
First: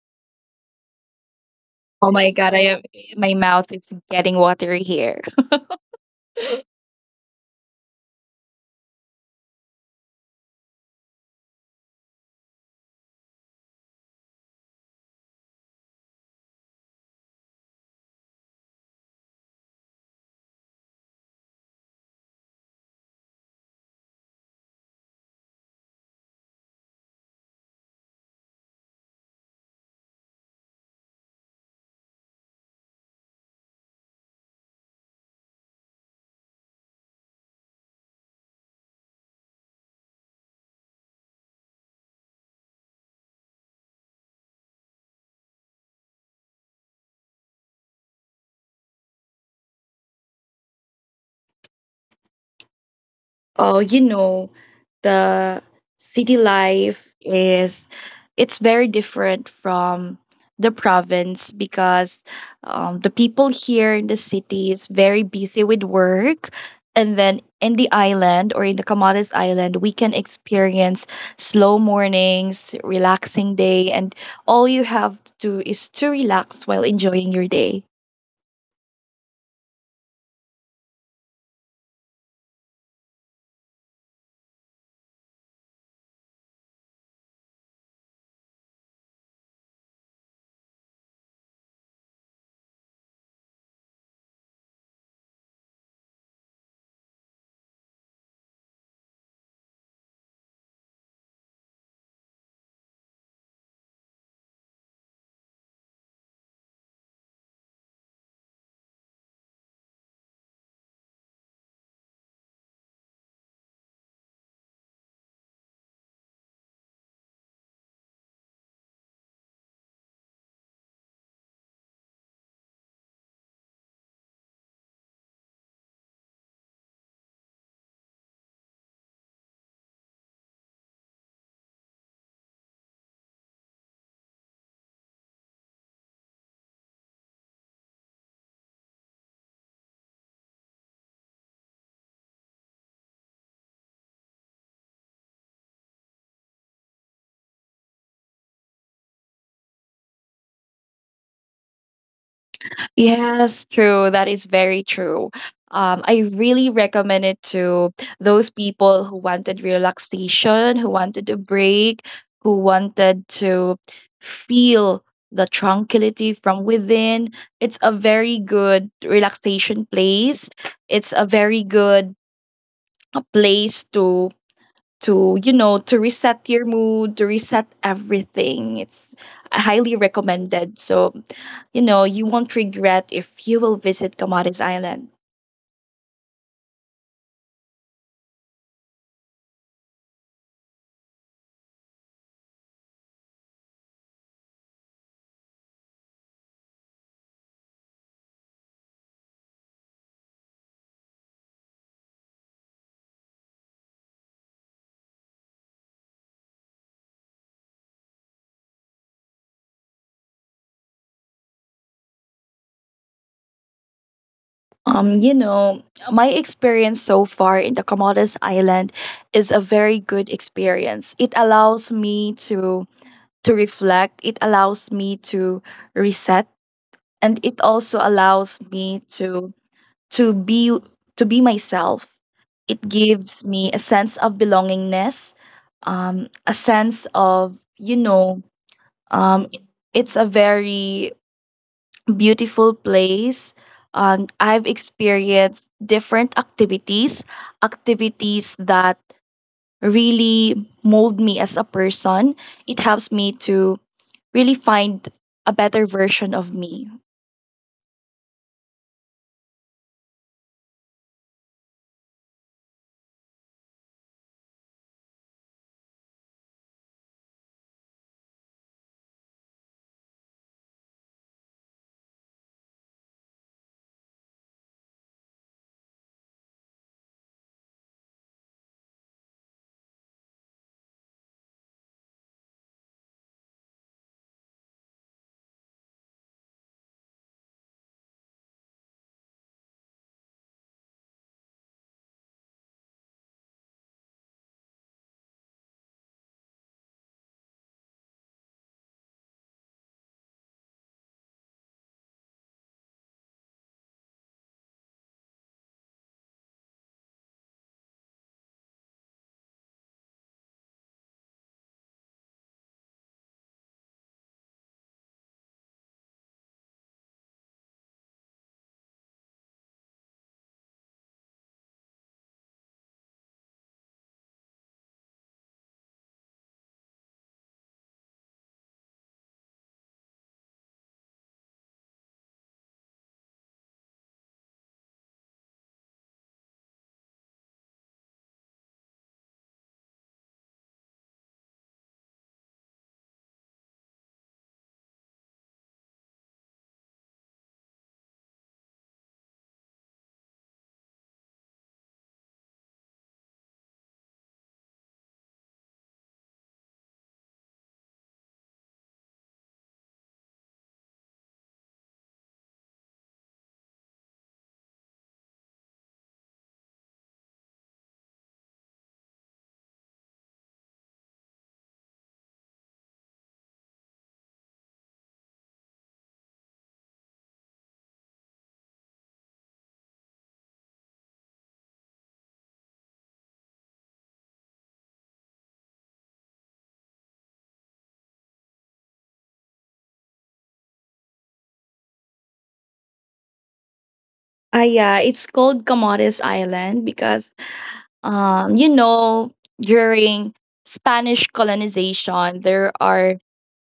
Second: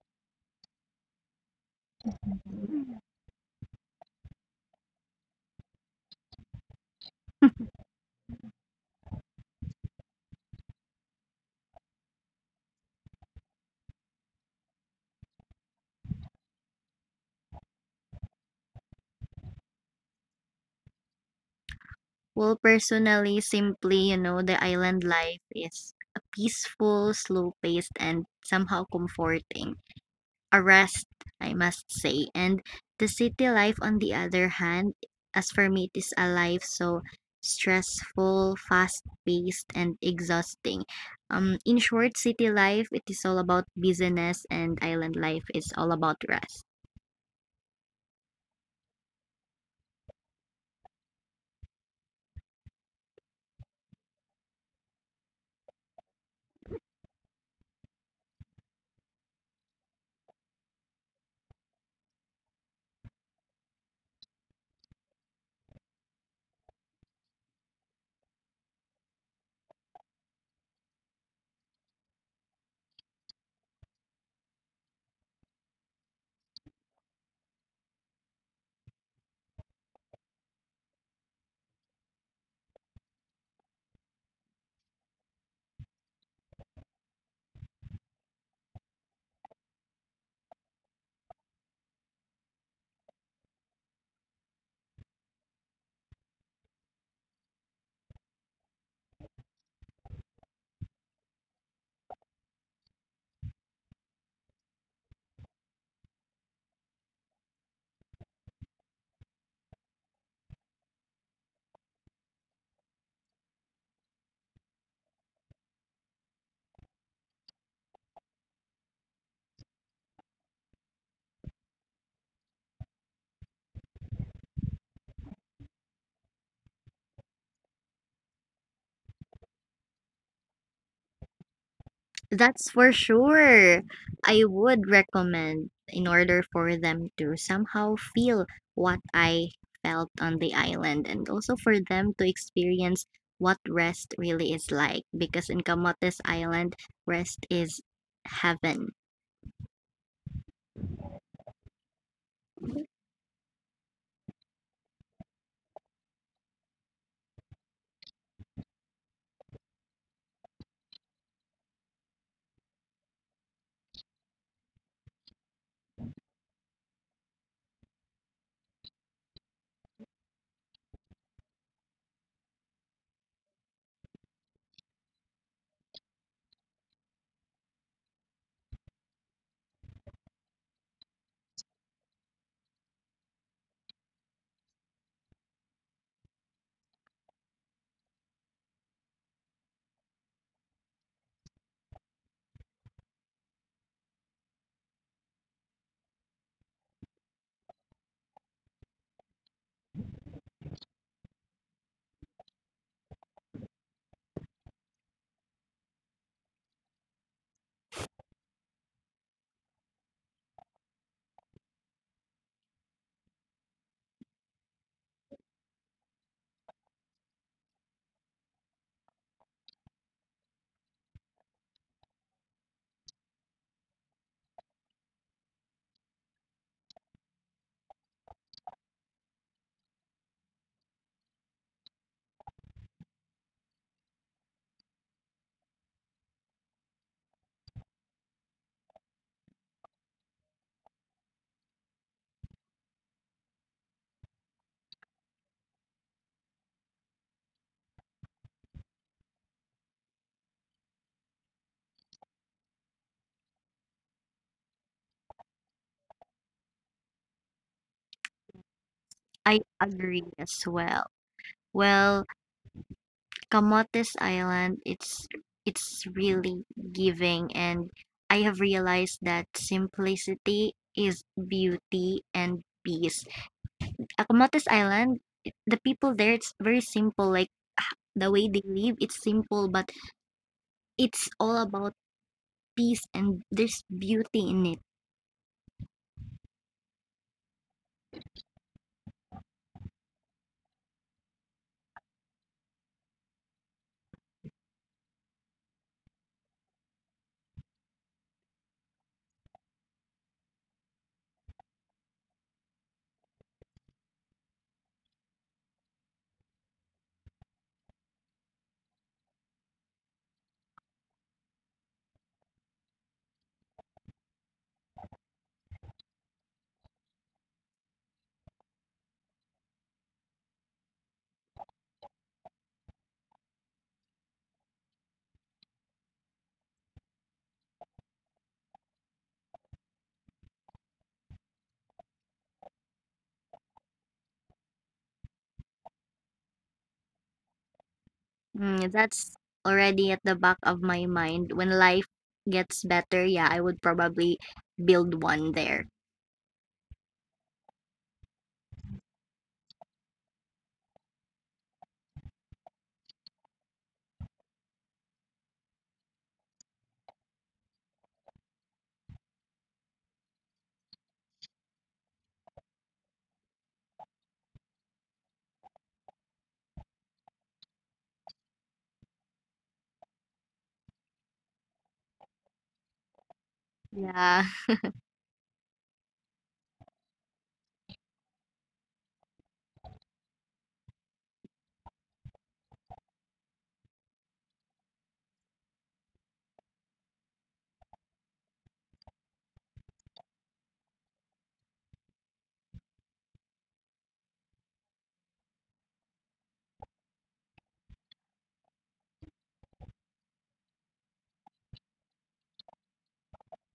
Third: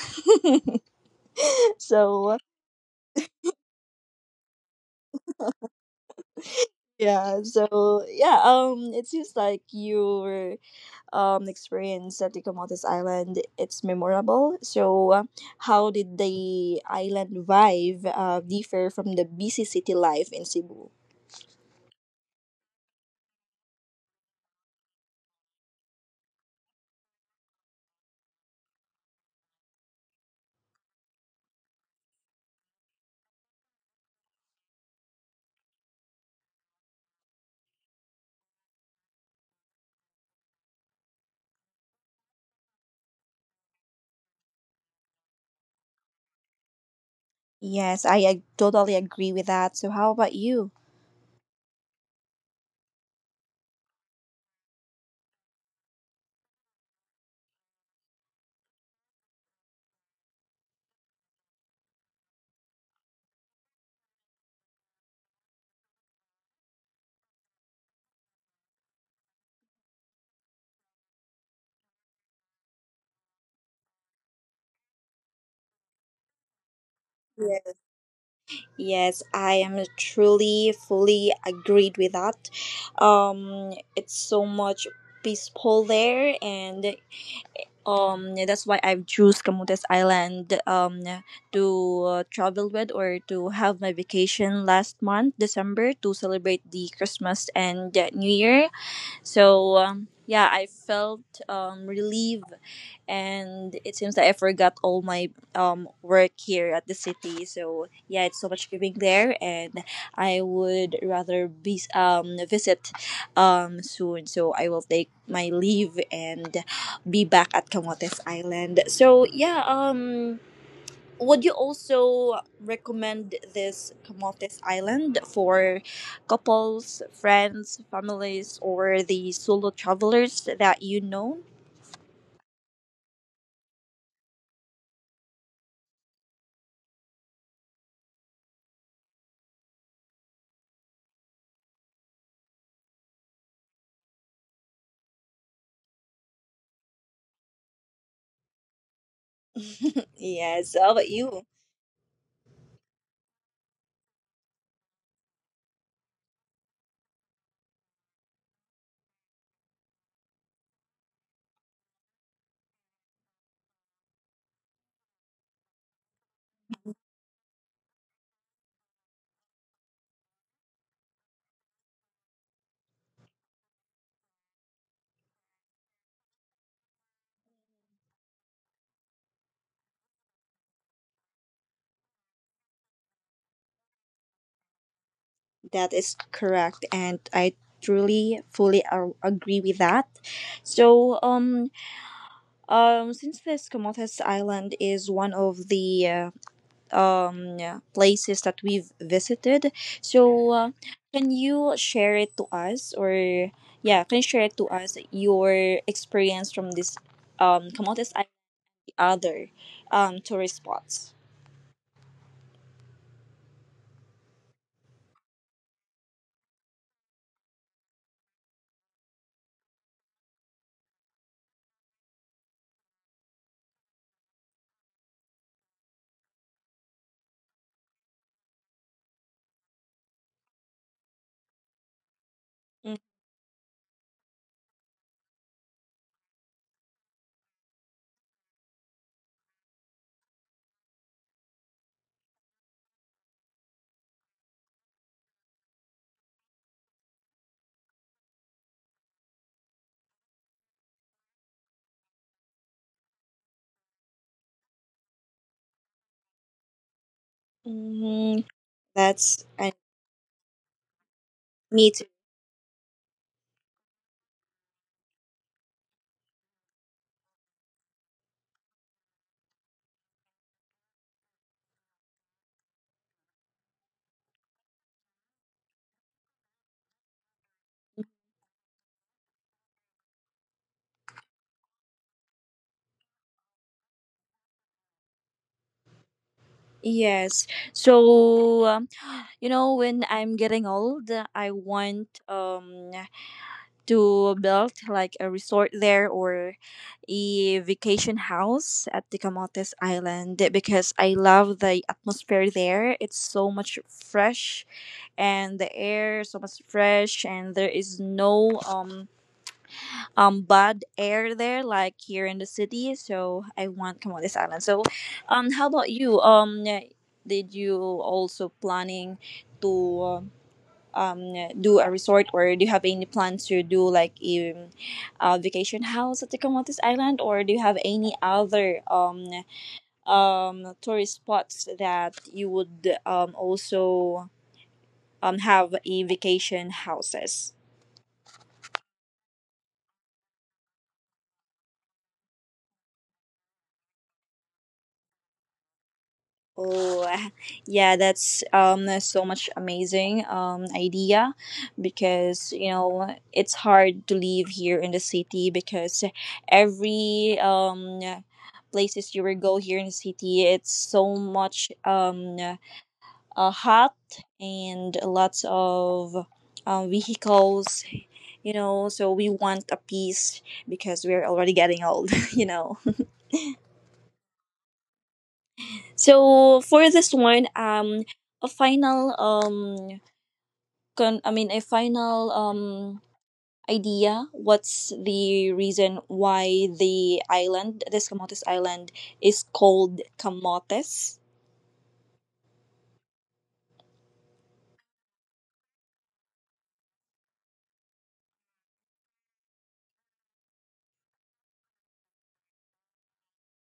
Oh my
so
god, I am my mouth is getting watery here.
yeah, so yeah. Um, it seems like your um experience at the Comotes Island it's memorable. So, uh, how did the island vibe uh, differ from the busy city life in Cebu?
Well, personally, simply, you know, the island life is a peaceful, slow paced, and somehow comforting. Arrest, I must say. And the city life, on the other hand, as for me, it is a life so stressful, fast paced, and exhausting. Um, in short, city life, it is all about business, and island life is all about rest.
Yes, I, I totally agree with that. So, how about you?
Oh, you know, the city life is, it's very different from the province, because um, the people here in the city is very busy with work, and then in the island or in the commodities island we can experience slow mornings, relaxing day, and all you have to do is to relax while enjoying your day.
Yes, I am truly, fully agreed with that. Um, it's so much peaceful there, and um, that's why I've choose Camotes Island um to uh, travel with, or to have my vacation last month, December, to celebrate the Christmas and uh, New Year. So um, yeah, I felt um, relieved, and it seems that I forgot all my um, work here at the city. So yeah, it's so much giving there, and I would rather be um, visit um, soon. So I will take my leave and be back at Camotes Island. So yeah, um, would you also recommend this Camotes Island for couples, friends, families, or the solo travelers that you know?
That's for sure. I would recommend in order for them to somehow feel what I felt on the island and also for them to experience what rest really is like because in Camotes Island, rest is heaven.
Yes, how about you?
Yes, true. That is very true. Um, I really recommend it to those people who wanted relaxation, who wanted a break, who wanted to feel the tranquility from within. It's a very good relaxation place. It's a very good uh, place to to you know, to reset your mood, to reset everything. It's highly recommended, so you know you won't regret if you will visit Camotes Island.
That is correct, and I truly fully a- agree with that. So, um, um, since this Camotes Island is one of the uh, um places that we've visited, so uh, can you share it to us, or yeah, can you share it to us your experience from this um Camotes and the other um tourist spots?
Um you know, my experience so far in the Camotes Island is a very good experience. It allows me to to reflect, it allows me to reset, and it also allows me to to be to be myself. It gives me a sense of belongingness, um, a sense of, you know, um, it's a very beautiful place. Um, I've experienced different activities, activities that really mold me as a person. It helps me to really find a better version of me.
Mm, that's
I
and
agree as well.
me too.
Well, Camotes Island, it's it's really giving and I have realized that simplicity is beauty and peace Acomates Island, I the people there, it's very simple, like, h the way they live, it's simple, but it's all about peace and there's beauty in it.
Yes. So um, you know, when I'm getting old, I want um to build like a resort there, or a vacation house at the Camotes Island, because I love the atmosphere there. It's so much fresh, and the air is so much fresh, and there is no um um bad air there like here in the city. So I want Camotes Island. So um how about you? Um did you also planning to uh, um, do a resort, or do you have any plans to do like a, a vacation house at the Camotes Island, or do you have any other um, um, tourist spots that you would um, also um, have a vacation houses?
Mm, that's already at the back of my mind. When life gets better, yeah, I would probably build one there.
Oh, yeah, that's um so much amazing um idea, because you know it's hard to live here in the city, because every um places you will go here in the city, it's so much um uh, hot, and lots of um, vehicles, you know. So we want a peace, because we're already getting old. You know,
Yeah.
so for this one, um a final um con- I mean, a final um, idea. What's the reason why the island, this Camotes Island, is called Camotes?
Ah, yeah, it's called Comoros Island because um, you know, during Spanish colonization, there are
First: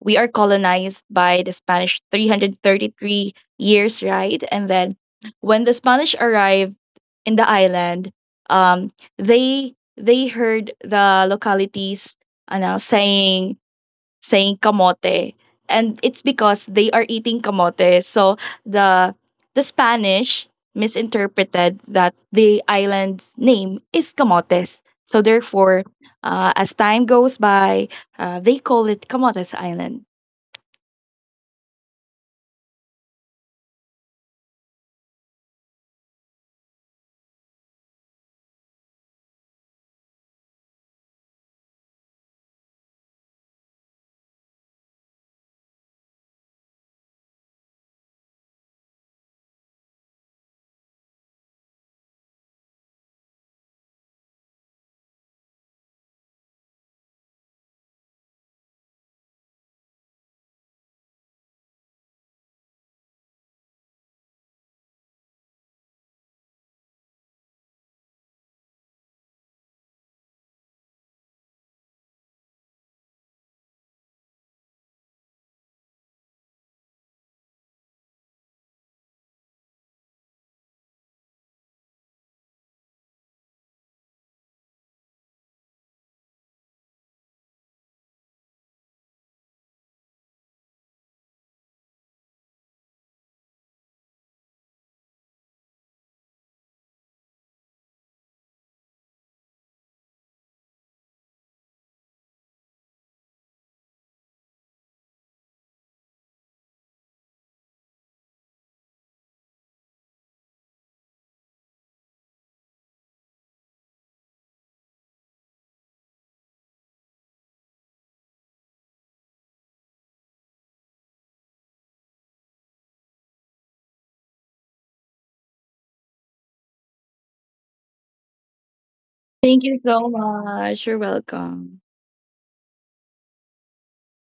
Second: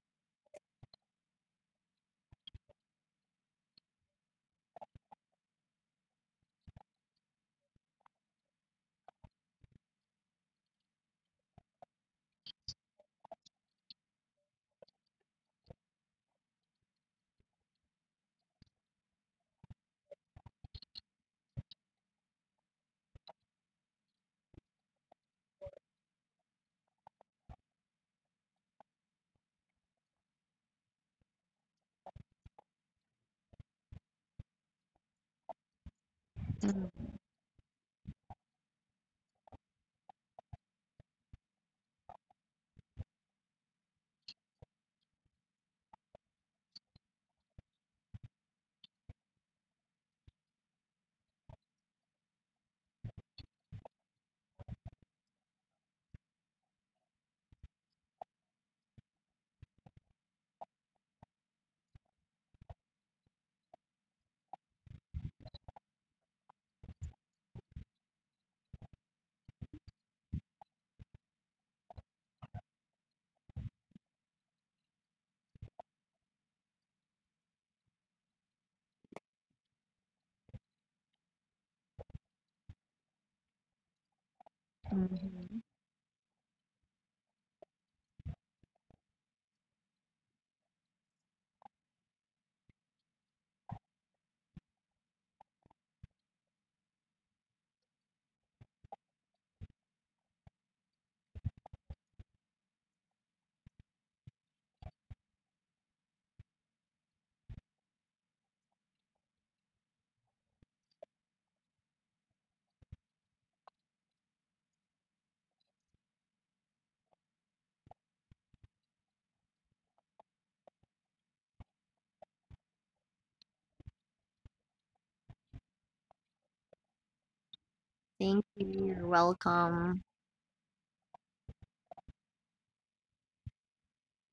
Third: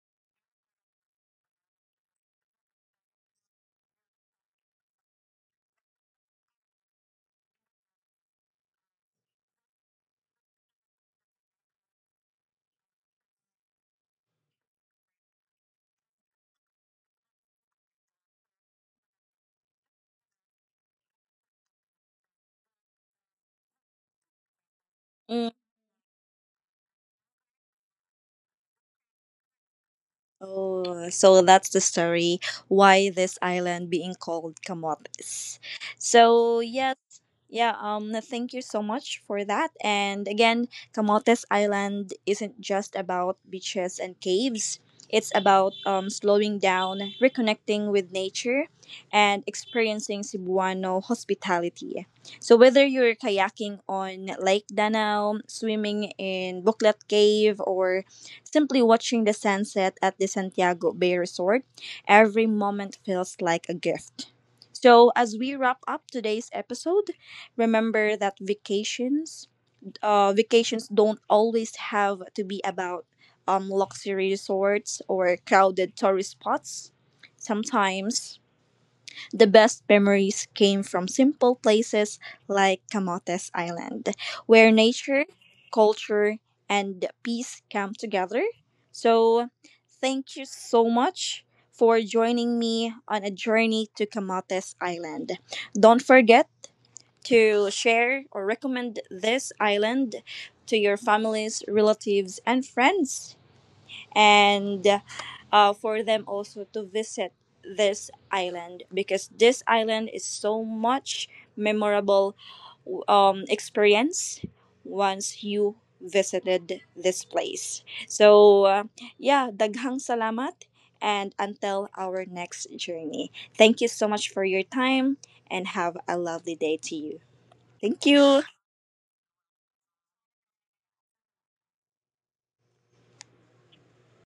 we are colonized by the Spanish three hundred thirty-three years, right? And then when the Spanish arrived in the island, um, they they heard the localities uh, now saying saying camote, and it's because they are eating camote. So the the Spanish misinterpreted that the island's name is camotes, so
Mm.
therefore, uh, as time goes by, uh, they call it Camotes Island.
Oh, so that's the story why this island being called Camotes. So yeah, yeah, um, thank you so much for that. And again, Camotes Island isn't just about beaches and caves. It's about um, slowing down, reconnecting with nature, and experiencing Cebuano hospitality. So, whether you're kayaking on Lake Danau, swimming in Buklat Cave, or simply watching the sunset at the Santiago Bay Resort, every moment feels like a gift. So, as we wrap up today's episode, remember that vacations uh, vacations don't always have to be about um, luxury resorts or crowded tourist spots. Sometimes the best memories came from simple places like Camotes Island, where nature,
Mhm.
culture, and peace come together. So, thank you so much for joining me on a journey to Camotes Island. Don't forget to share or recommend this island to your families, relatives, and friends, and uh, for them also to visit this island, because this island is so much memorable um, experience once you visited this place. So, uh, yeah, daghang salamat, and until our next journey. Thank you so much for your time, and have a lovely day to you. Thank you.
Thank you. You're
Thank you
welcome.
so much. You're welcome.